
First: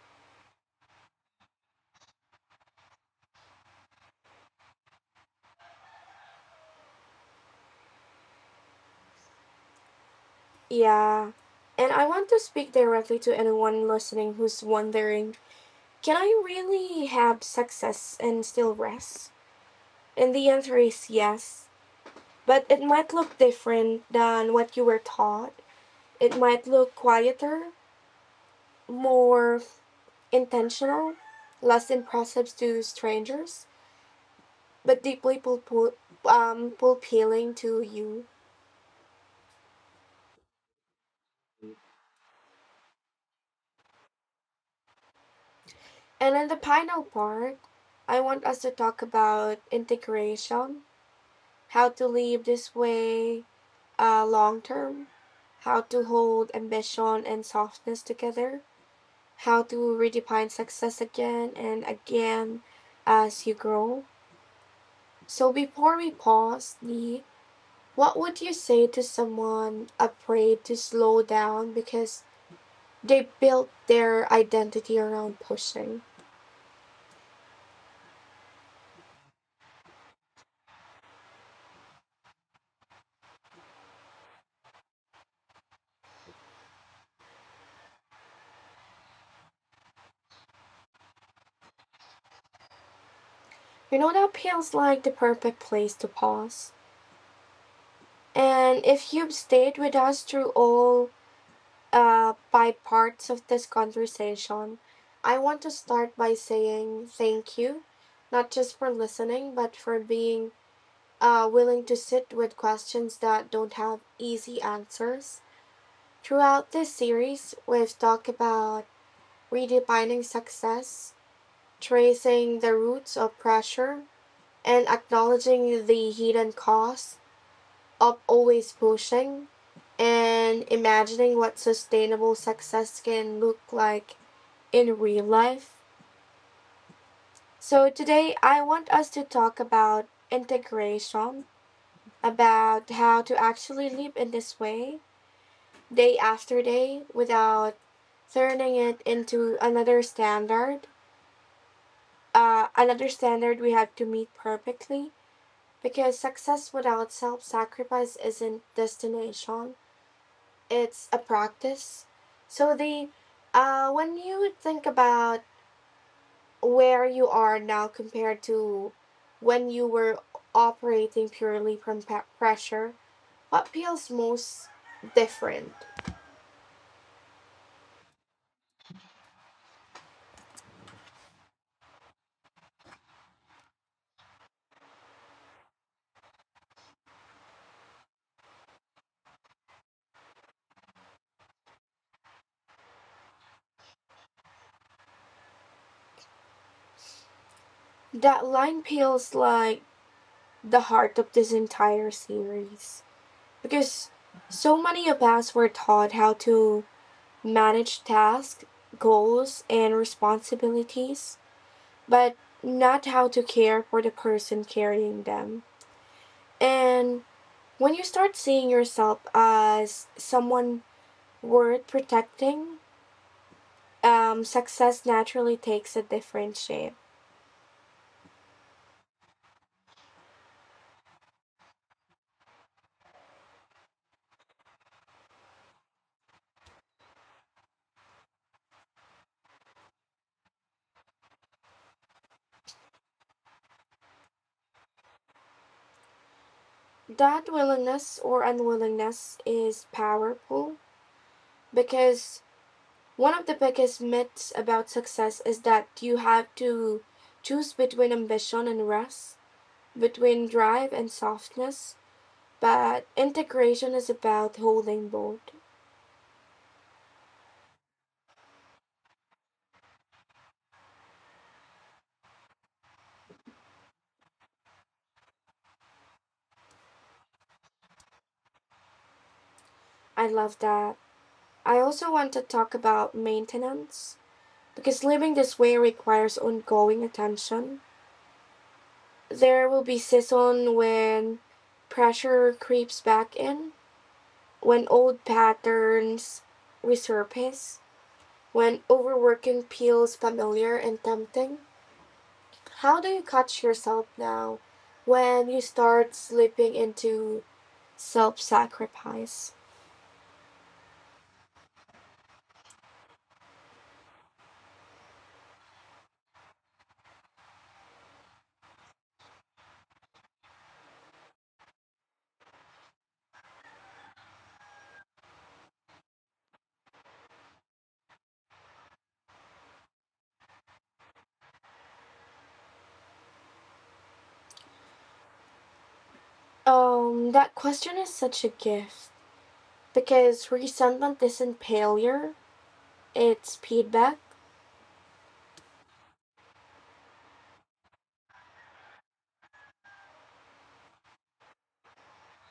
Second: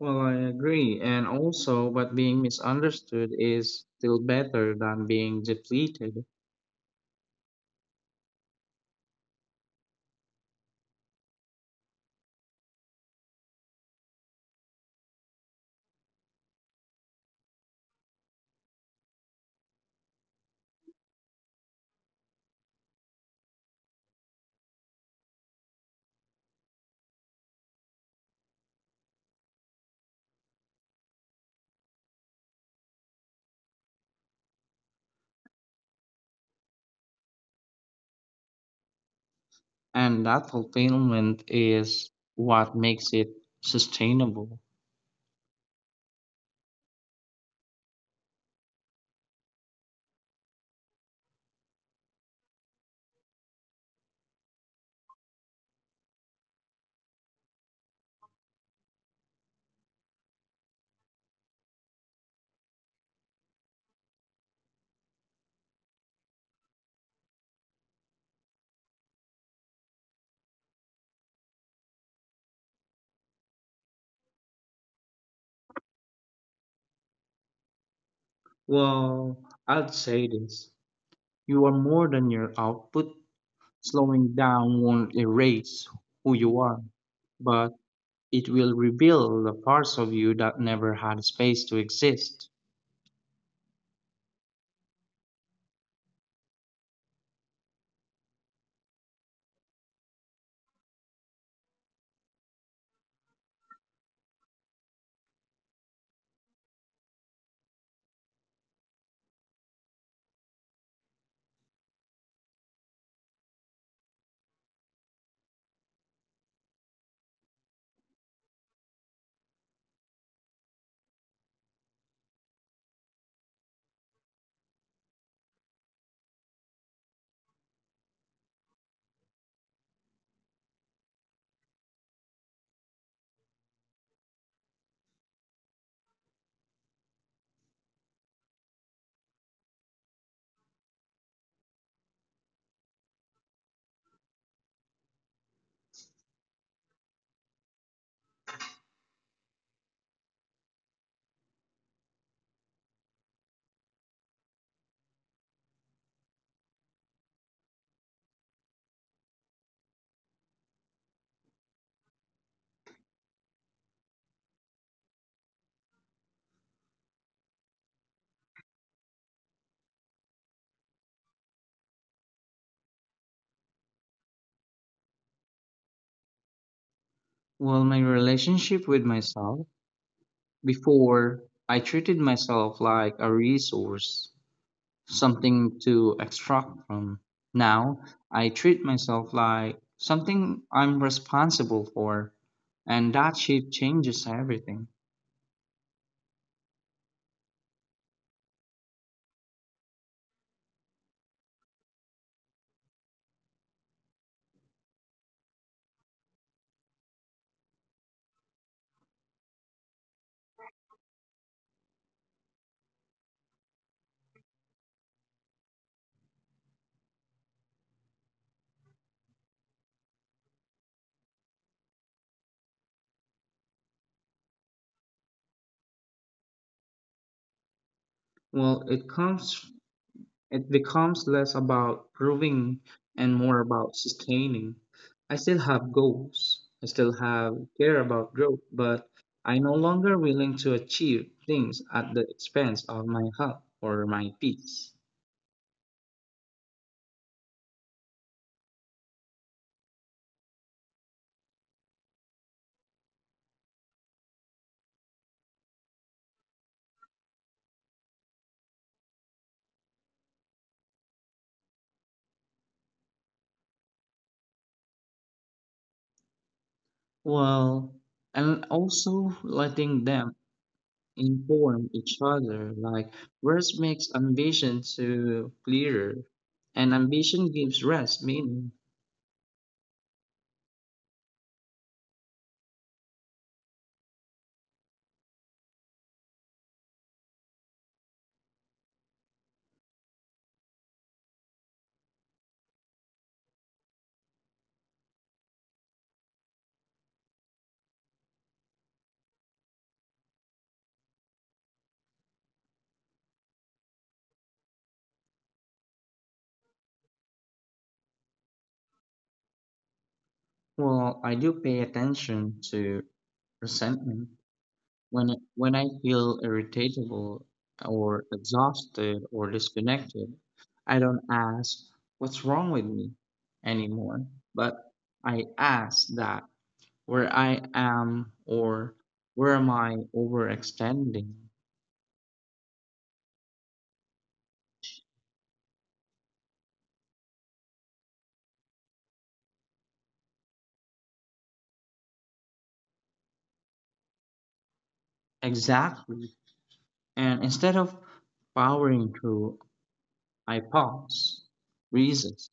Well, I agree, and also, but being misunderstood is still better than being depleted. Yeah. And I want to speak directly to anyone listening who's wondering, can I really have success and still rest? And the answer is yes, but it might look different than what you were taught. It might look quieter, more intentional, less impressive to strangers, but deeply appealing to you. And that fulfillment is what makes it sustainable. And in the final part, I want us to talk about integration, how to live this way long term, how to hold ambition and softness together, how to redefine success again and again as you grow. So before we pause, Lee, what would you say to someone afraid to slow down because they built their identity around pushing? Well, I'd say this: you are more than your output. Slowing down won't erase who you are, but it will reveal the parts of you that never had space to exist. You know, that feels like the perfect place to pause. And if you've stayed with us through all five parts of this conversation, I want to start by saying thank you, not just for listening, but for being willing to sit with questions that don't have easy answers. Throughout this series, we've talked about redefining success, tracing the roots of pressure, and acknowledging the hidden costs of always pushing, and imagining what sustainable success can look like in real life. So, today I want us to talk about integration, about how to actually live in this way day after day without turning it into another standard we have to meet perfectly because success without self sacrifice isn't destination, it's a practice. So the when you think about where you are now compared to when you were operating purely from pressure, what feels most different? Well, my relationship with myself. Before, I treated myself like a resource, something to extract from. Now I treat myself like something I'm responsible for, and that shift changes everything. That line feels like the heart of this entire series because so many of us were taught how to manage tasks, goals, and responsibilities, but not how to care for the person carrying them. And when you start seeing yourself as someone worth protecting, success naturally takes a different shape. Well, it becomes less about proving and more about sustaining. I still have goals. I still have care about growth, but I'm no longer willing to achieve things at the expense of my health or my peace. That willingness or unwillingness is powerful because one of the biggest myths about success is that you have to choose between ambition and rest, between drive and softness, but integration is about holding both. Well, and also letting them inform each other. Like rest makes ambition to clearer, and ambition gives rest meaning. I love that. I also want to talk about maintenance because living this way requires ongoing attention. There will be seasons when pressure creeps back in, when old patterns resurface, when overworking feels familiar and tempting. How do you catch yourself now when you start slipping into self sacrifice? Well, I do pay attention to resentment when I feel irritable or exhausted or disconnected. I don't ask what's wrong with me anymore, but I ask that where I am, or where am I overextending? That question is such a gift because resentment isn't failure, it's feedback. Exactly. And instead of powering through, I pause, resist.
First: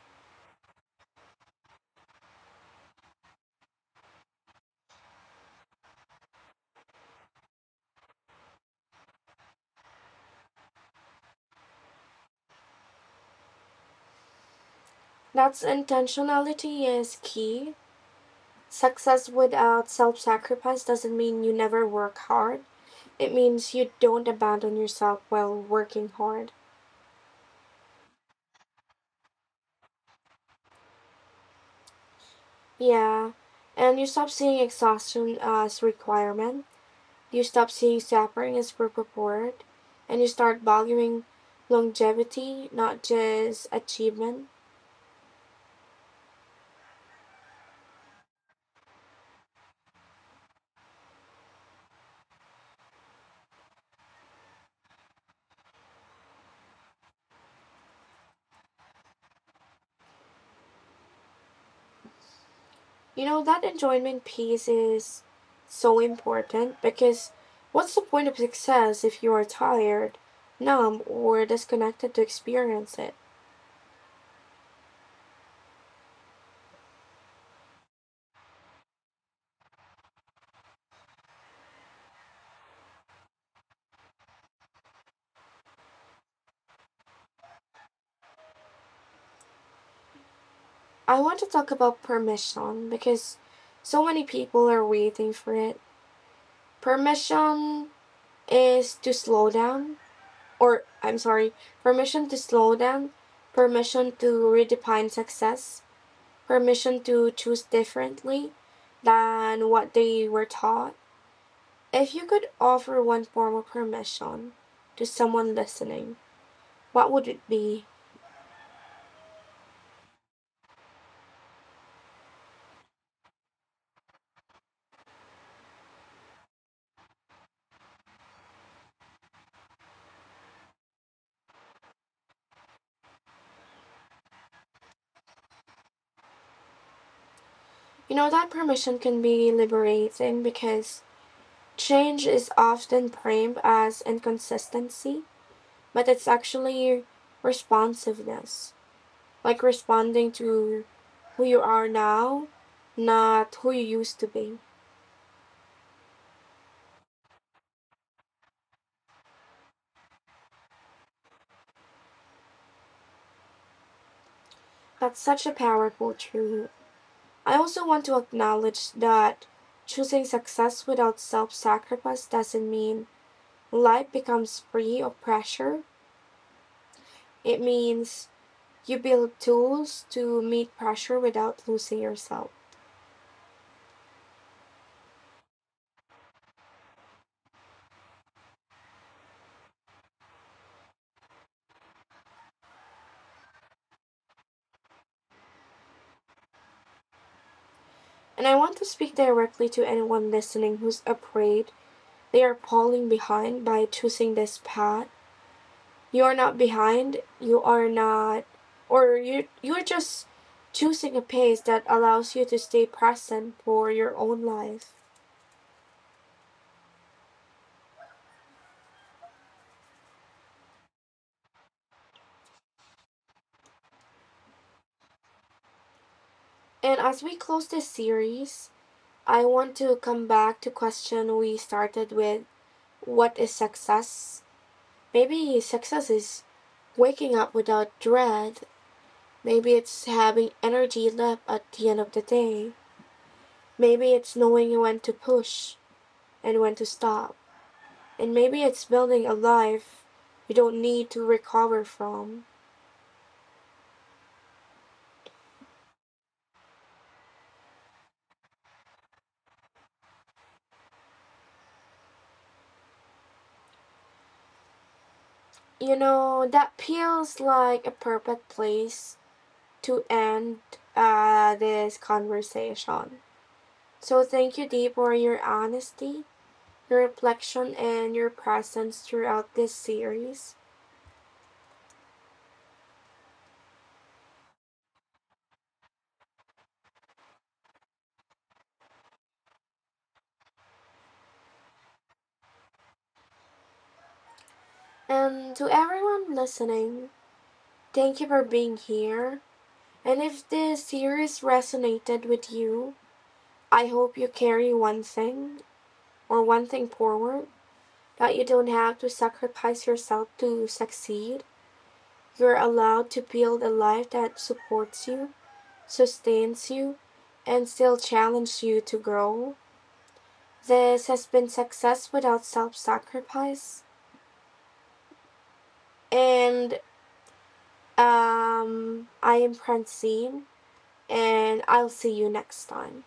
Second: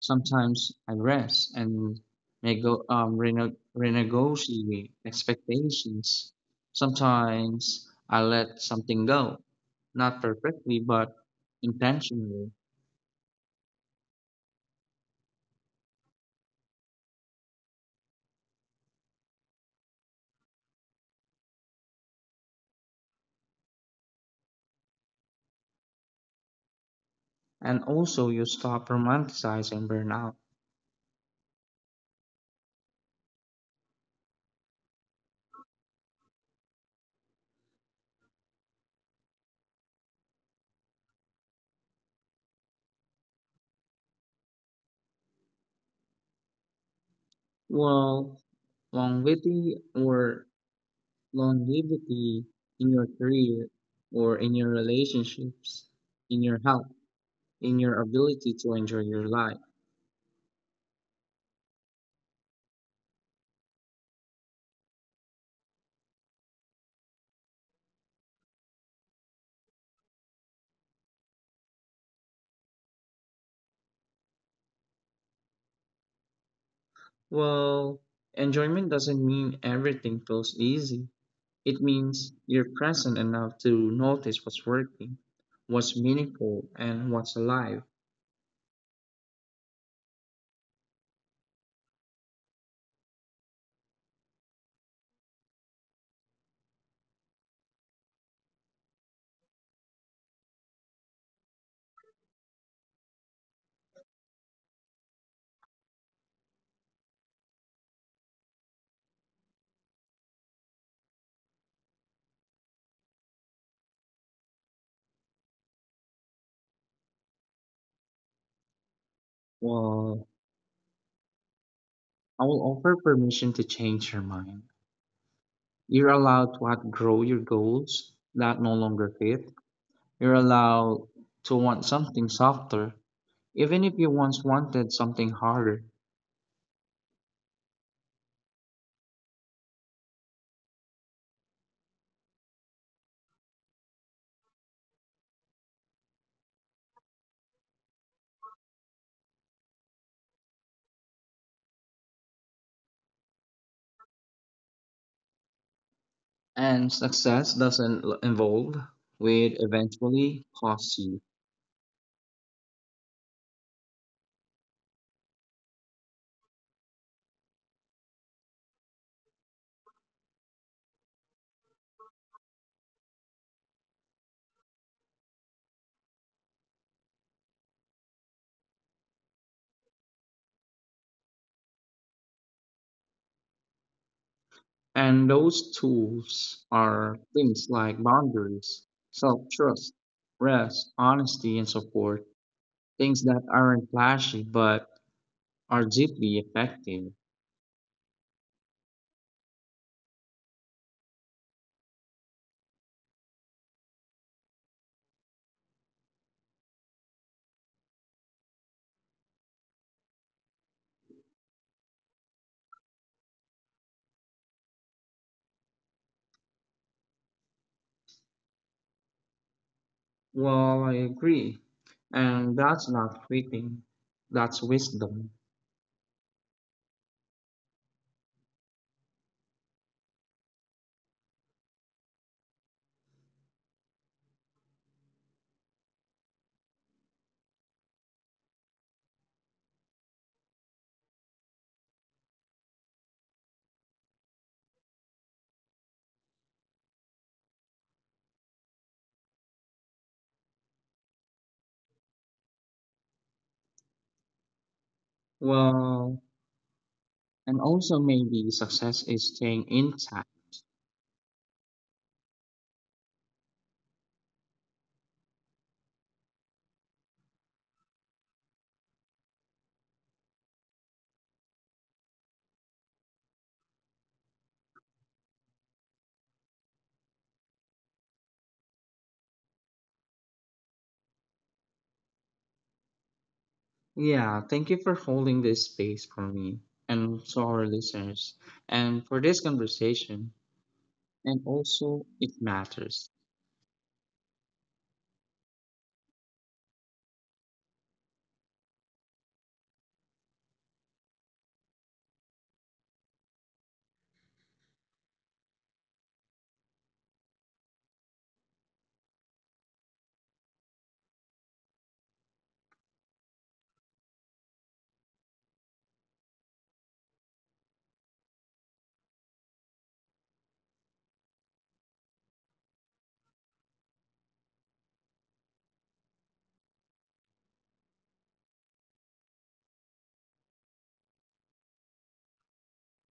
Sometimes I rest and renegotiate expectations. Sometimes I let something go, not perfectly, but intentionally. That's intentionality is key. Success without self sacrifice doesn't mean you never work hard, it means you don't abandon yourself while working hard. And also, you stop romanticizing burnout. Yeah, and you stop seeing exhaustion as requirement. You stop seeing suffering as per purport, and you start valuing longevity, not just achievement. Well, longevity or longevity in your career or in your relationships, in your health, in your ability to enjoy your life. You know, that enjoyment piece is so important because what's the point of success if you are tired, numb, or disconnected to experience it? Well, enjoyment doesn't mean everything feels easy. It means you're present enough to notice what's working, what's meaningful, and what's alive. I want to talk about permission because so many people are waiting for it. Permission is to slow down, or I'm sorry, Permission to slow down, permission to redefine success, permission to choose differently than what they were taught. If you could offer one form of permission to someone listening, what would it be? Well, I will offer permission to change your mind. You're allowed to outgrow your goals that no longer fit. You're allowed to want something softer, even if you once wanted something harder. You know, that permission can be liberating because change is often framed as inconsistency, but it's actually responsiveness, like responding to who you are now, not who you used to be. And success doesn't l- involve will eventually cost you. That's such a powerful truth. I also want to acknowledge that choosing success without self sacrifice doesn't mean life becomes free of pressure. It means you build tools to meet pressure without losing yourself. And those tools are things like boundaries, self trust, rest, honesty, and support. Things that aren't flashy but are deeply effective. And I want to speak directly to anyone listening who's afraid they are falling behind by choosing this path. You are not behind, you are not, or you're just choosing a pace that allows you to stay present for your own life. Well, I agree. And that's not quitting, that's wisdom. And as we close this series, I want to come back to question we started with. What is success? Maybe success is waking up without dread. Maybe it's having energy left at the end of the day. Maybe it's knowing when to push and when to stop. And maybe it's building a life you don't need to recover from. Well, and also maybe success is staying intact. You know, that feels like a perfect place to end this conversation. So thank you, Dee, for your honesty, your reflection, and your presence throughout this series. Yeah, thank you for holding this space for me and to our listeners and for this conversation. And also, it matters. And to everyone listening, thank you for being here. And if this series resonated with you, I hope you carry one thing forward, that you don't have to sacrifice yourself to succeed. You're allowed to build a life that supports you, sustains you, and still challenges you to grow. This has been success without self sacrifice. And I am Francine, and I'll see you next time.